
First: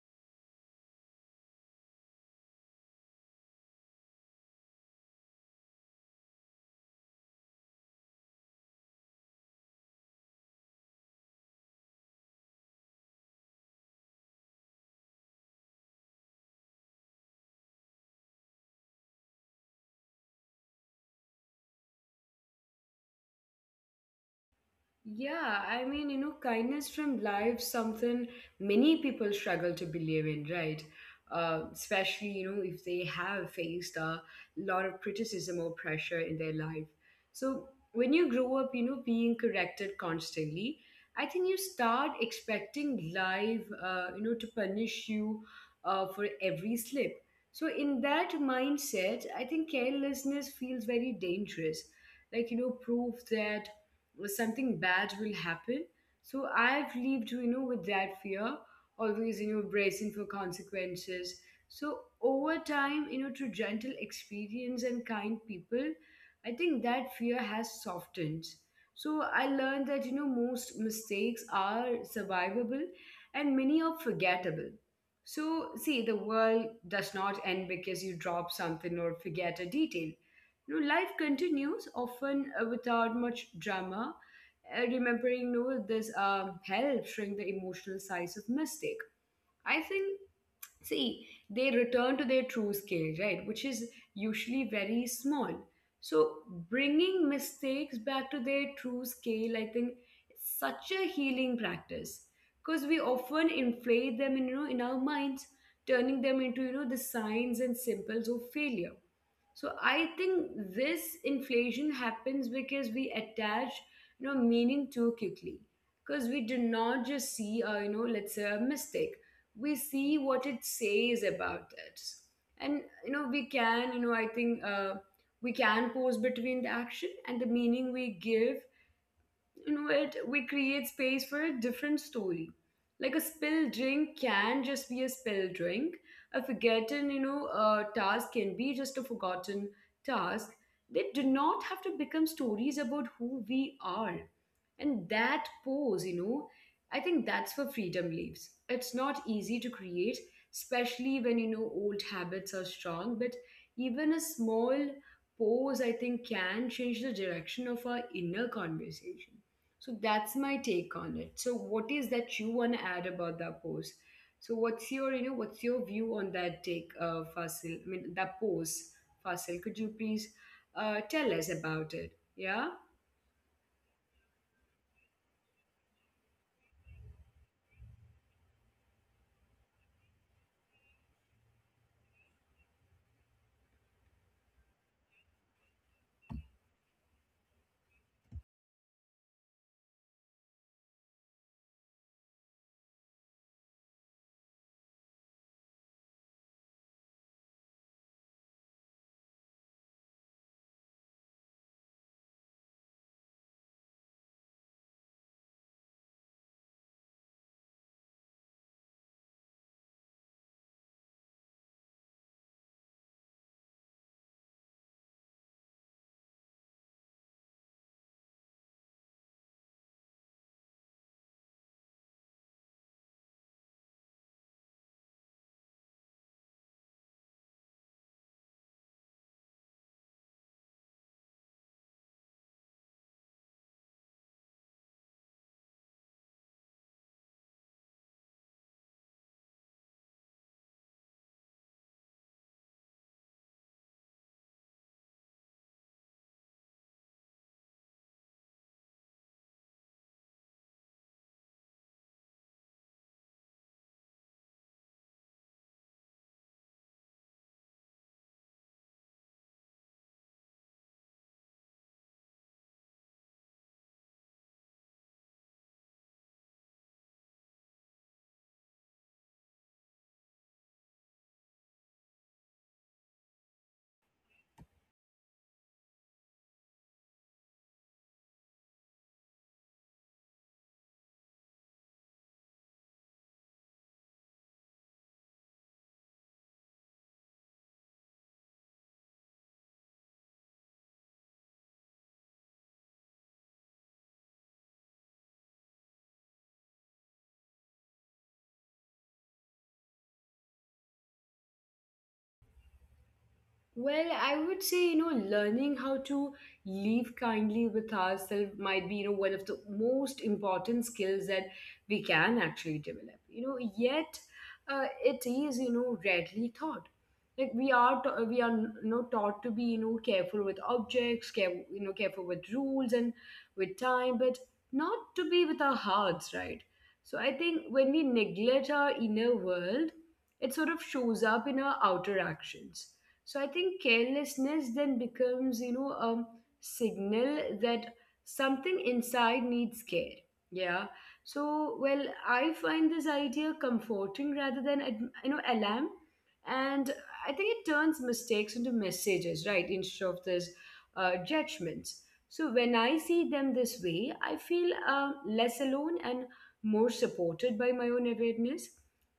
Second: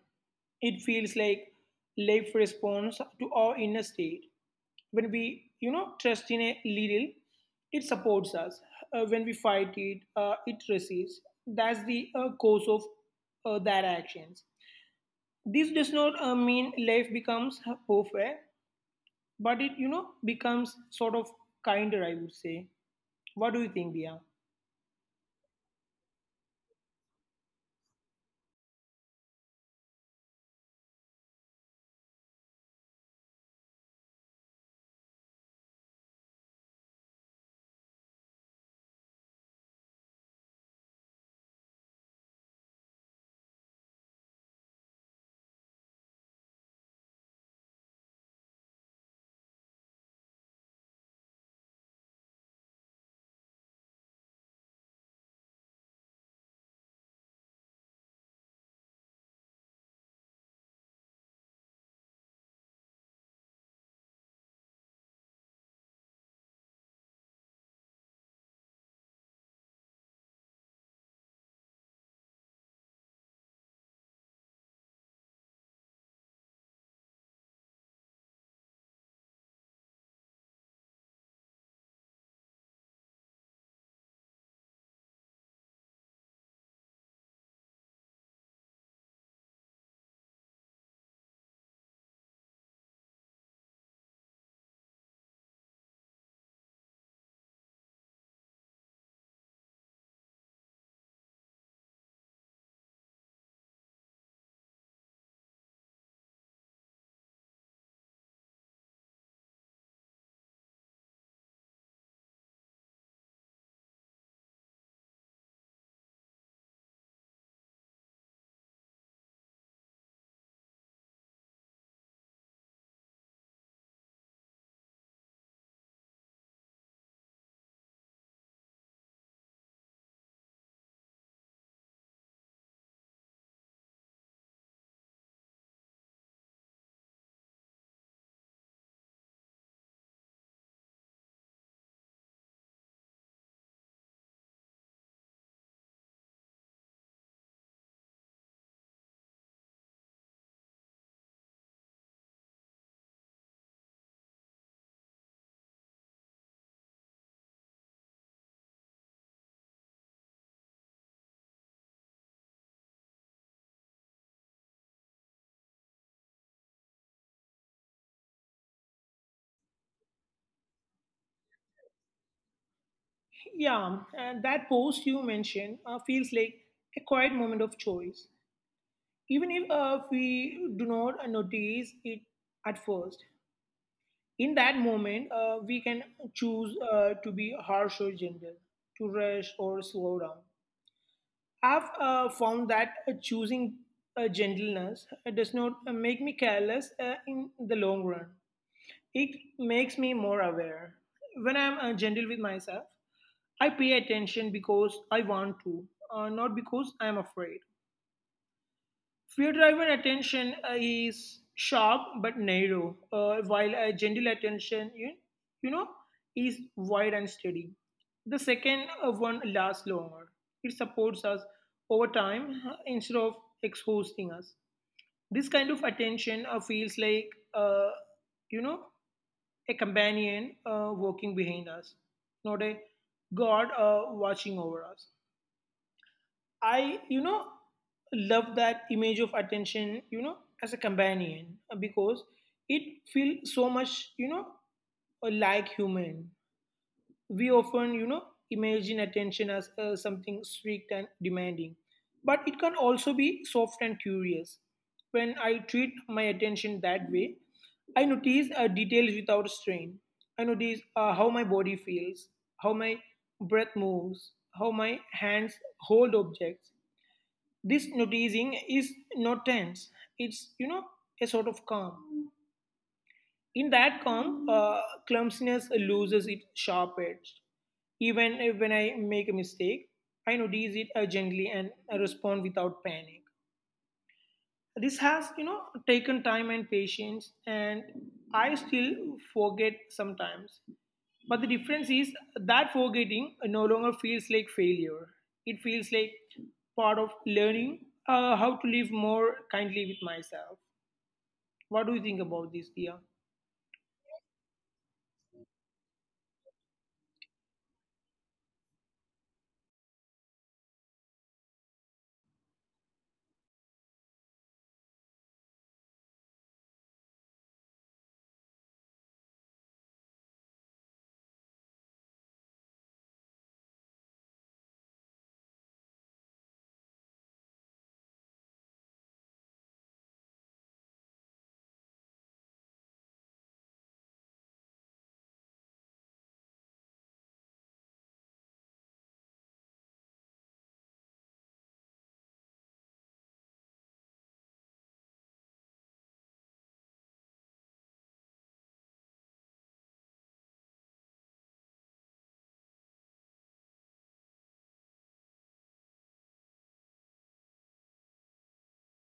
Speaker 2: It feels like life responds to our inner state. When we, you know, trust in a little, it supports us. Uh, when we fight it, uh, it resists. That's the uh, cause of uh, that actions. This does not uh, mean life becomes perfect, but it, you know, becomes sort of kinder, I would say. What do you think, Dia?
Speaker 1: Yeah, I mean, you know, kindness from life, something many people struggle to believe in, right? Uh, especially, you know, if they have faced a lot of criticism or pressure in their life. So when you grow up, you know, being corrected constantly, I think you start expecting life, uh, you know, to punish you uh, for every slip. So in that mindset, I think carelessness feels very dangerous. Like, you know, proof that something bad will happen. So I've lived, you know, with that fear, always, you know, bracing for consequences. So over time, you know, through gentle experience and kind people, I think that fear has softened. So I learned that, you know, most mistakes are survivable, and many are forgettable. So, see, the world does not end because you drop something or forget a detail. You know, life continues often uh, without much drama. Uh, remembering, you know, this um, helps shrink the emotional size of mistake. I think, see, they return to their true scale, right, which is usually very small. So bringing mistakes back to their true scale, I think, is such a healing practice, because we often inflate them, in, you know, in our minds, turning them into, you know, the signs and symbols of failure. So I think this inflation happens because we attach, you know, meaning too quickly. Because we do not just see, a, you know, let's say, a mistake. We see what it says about it, and you know, we can, you know, I think uh, we can pause between the action and the meaning we give, you know it, we create space for a different story. Like a spilled drink can just be a spilled drink. A forgotten, you know, uh, task can be just a forgotten task. They do not have to become stories about who we are. And that pose, you know, I think that's where freedom lives. It's not easy to create, especially when, you know, old habits are strong, but even a small pose, I think, can change the direction of our inner conversation. So that's my take on it. So what is that you want to add about that pose? So what's your, you know, what's your view on that take, uh, Fasil? I mean, that pose, Fasil. Could you please uh, tell us about it? Yeah.
Speaker 2: Yeah, uh, that post you mentioned uh, feels like a quiet moment of choice, even if uh, we do not uh, notice it at first. In that moment, uh, we can choose uh, to be harsh or gentle, to rush or slow down. I've uh, found that uh, choosing uh, gentleness uh, does not uh, make me careless uh, in the long run. It makes me more aware. When I'm uh, gentle with myself, I pay attention because I want to, uh, not because I'm afraid. Fear driven attention uh, is sharp but narrow, uh, while uh, gentle attention, you, you know, is wide and steady. The second uh, one lasts longer. It supports us over time uh, instead of exhausting us. This kind of attention uh, feels like, uh, you know, a companion uh, walking behind us, not a God uh, watching over us. I, you know, love that image of attention, you know, as a companion uh, because it feels so much, you know, uh, like human. We often, you know, imagine attention as uh, something strict and demanding, but it can also be soft and curious. When I treat my attention that way, I notice uh, details without strain. I notice uh, how my body feels, how my breath moves, how my hands hold objects. This noticing is not tense. It's, you know, a sort of calm. In that calm, uh, clumsiness loses its sharp edge. Even if- When I make a mistake, I notice it uh, gently and I respond without panic. This has, you know, taken time and patience, and I still forget sometimes, but the difference is that forgetting no longer feels like failure. It feels like part of learning uh, how to live more kindly with myself. What do you think about this, Dia?
Speaker 1: Well, I would say, you know, learning how to live kindly with ourselves might be, you know, one of the most important skills that we can actually develop. You know, yet uh, it is, you know, rarely taught. Like we are, ta- we are, you know, taught to be, you know, careful with objects, care, you know, careful with rules and with time, but not to be with our hearts, right? So I think when we neglect our inner world, it sort of shows up in our outer actions. So I think carelessness then becomes, you know, a signal that something inside needs care. Yeah. So, well, I find this idea comforting rather than, ad- you know, alarm. And I think it turns mistakes into messages, right? Instead of this uh, judgments. So when I see them this way, I feel uh, less alone and more supported by my own awareness.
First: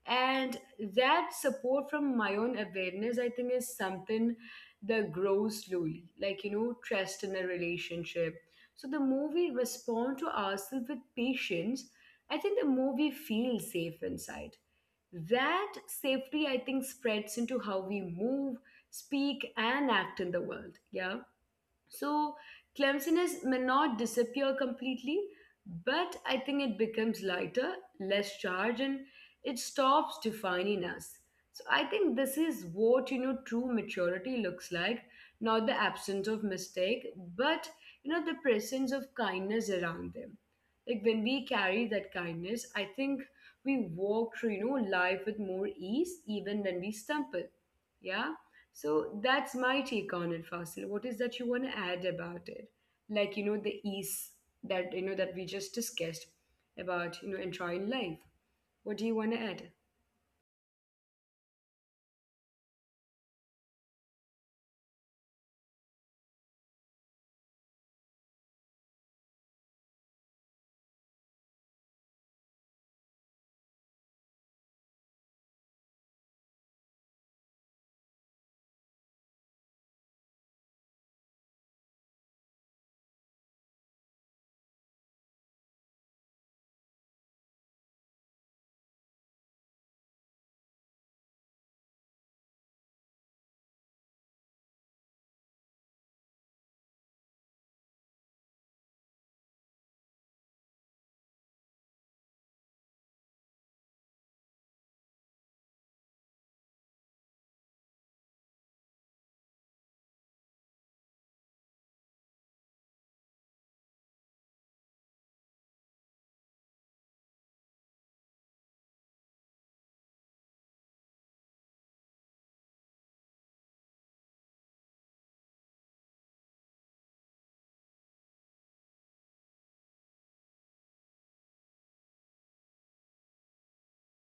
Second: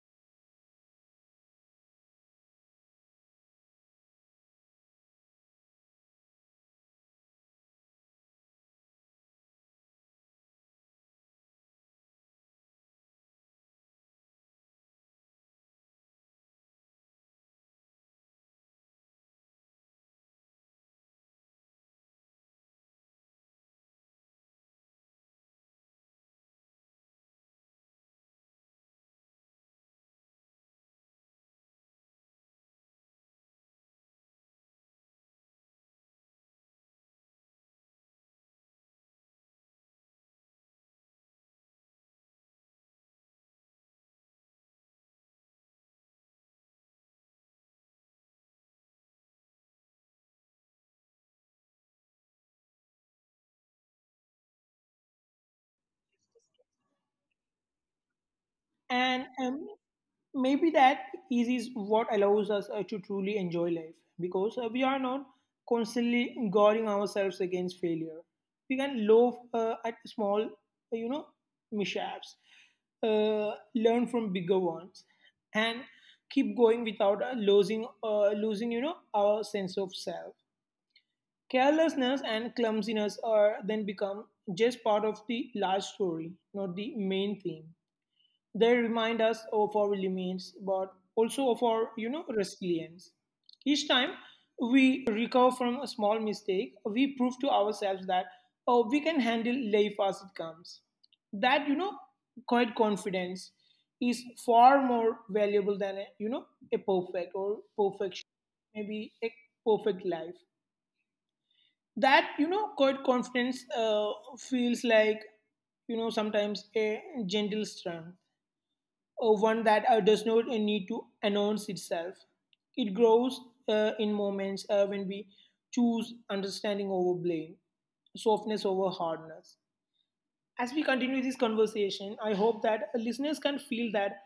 Speaker 1: And that support from my own awareness, I think, is something that grows slowly, like, you know, trust in a relationship. So the more we respond to ourselves with patience, I think the more we feel safe inside. That safety, I think, spreads into how we move, speak, and act in the world. Yeah. So clumsiness may not disappear completely, but I think it becomes lighter, less charged, and it stops defining us. So I think this is what, you know, true maturity looks like, not the absence of mistake, but, you know, the presence of kindness around them. Like when we carry that kindness, I think we walk through, you know, life with more ease, even when we stumble. Yeah. So that's my take on it, Fasil. What is that you want to add about it? Like, you know, the ease that, you know, that we just discussed about, you know, enjoying life. What do you
Speaker 2: And
Speaker 1: want to
Speaker 2: um,
Speaker 1: add?
Speaker 2: maybe that is is what allows us uh, to truly enjoy life, because uh, we are not constantly guarding ourselves against failure. We can laugh uh, at small, uh, you know, mishaps, uh, learn from bigger ones, and keep going without uh, losing uh, losing, you know, our sense of self. Carelessness and clumsiness are then become just part of the large story, not the main theme. They remind us of our limits, but also of our, you know, resilience. Each time we recover from a small mistake, we prove to ourselves that, oh, we can handle life as it comes. That, you know, quiet confidence is far more valuable than a, you know, a perfect or perfection, maybe a perfect life. That, you know, quiet confidence uh, feels like, you know, sometimes a gentle strength, uh, one that uh, does not uh, need to announce itself. It grows uh, in moments uh, when we choose understanding over blame, softness over hardness. As we continue this conversation, I hope that listeners can feel that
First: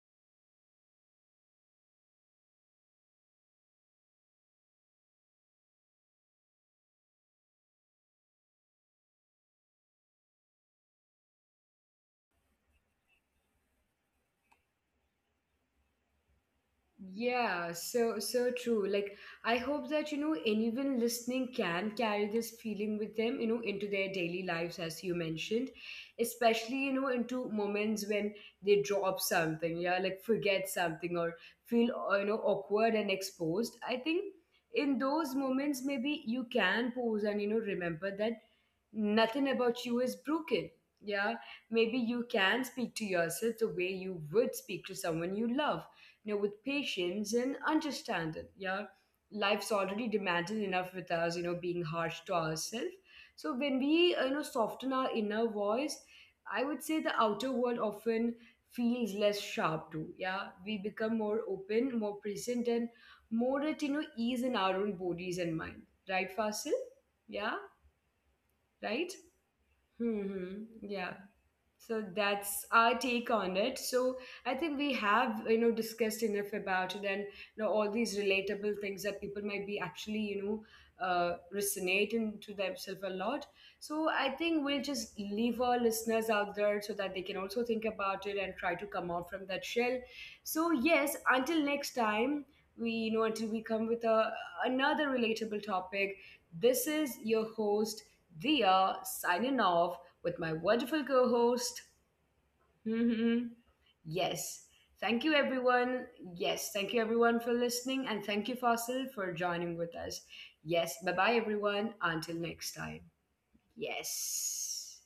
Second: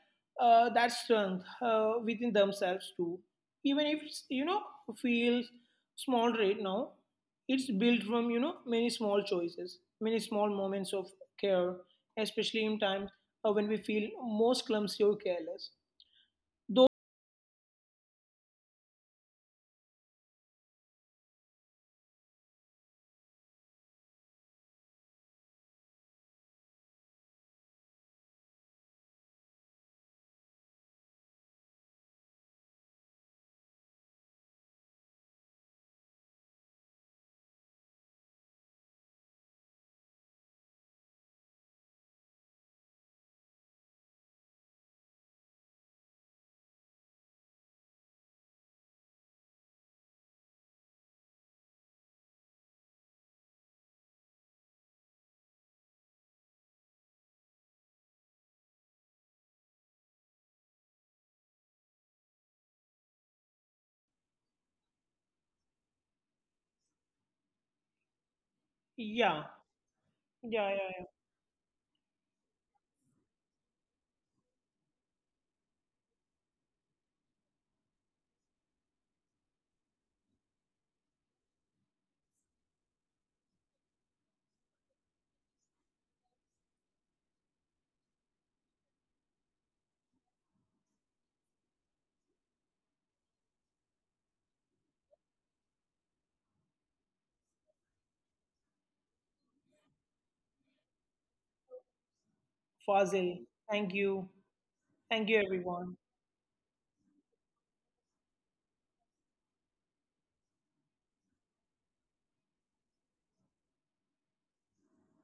Speaker 2: uh, that strength uh, within themselves too. Even if it's, you know, feels small right now, it's built from, you know, many small choices, many small moments of care, especially in times uh, when we feel most clumsy or careless. Though,
Speaker 1: Yeah, so so true. Like I hope that, you know, anyone listening can carry this feeling with them, you know, into their daily lives as you mentioned, especially, you know, into moments when they drop something, yeah, like forget something or feel, uh, you know, awkward and exposed. I think in those moments maybe you can pause and, you know, remember that nothing about you is broken. Yeah, maybe you can speak to yourself the way you would speak to someone you love, you know, with patience and understanding. Yeah, life's already demanding enough with us, you know, being harsh to ourselves. So when we, uh, you know, soften our inner voice, I would say the outer world often feels less sharp too. Yeah, we become more open, more present, and more at, you know, ease in our own bodies and mind. Right, Fasil? Yeah, right.
Speaker 2: yeah,
Speaker 1: Hmm. Hmm.
Speaker 2: yeah, yeah, yeah.
Speaker 1: Yeah. So that's our take on it. So I think we have, you know, discussed enough about it, and you know, all these relatable things that people might be actually, you know, uh, resonating to themselves a lot. So I think we'll just leave our listeners out there so that they can also think about it and try to come out from that shell. So yes, until next time, we you know until we come with a another relatable topic. This is your host Dia signing off with my wonderful co host.
Speaker 2: Fazil,
Speaker 1: Hmm.
Speaker 2: thank you,
Speaker 1: Yes.
Speaker 2: thank you,
Speaker 1: Thank you,
Speaker 2: everyone.
Speaker 1: everyone. Yes. Thank you, everyone, for listening. And thank you, Fasil, for joining with us. Yes. Bye bye, everyone. Until next time. Yes.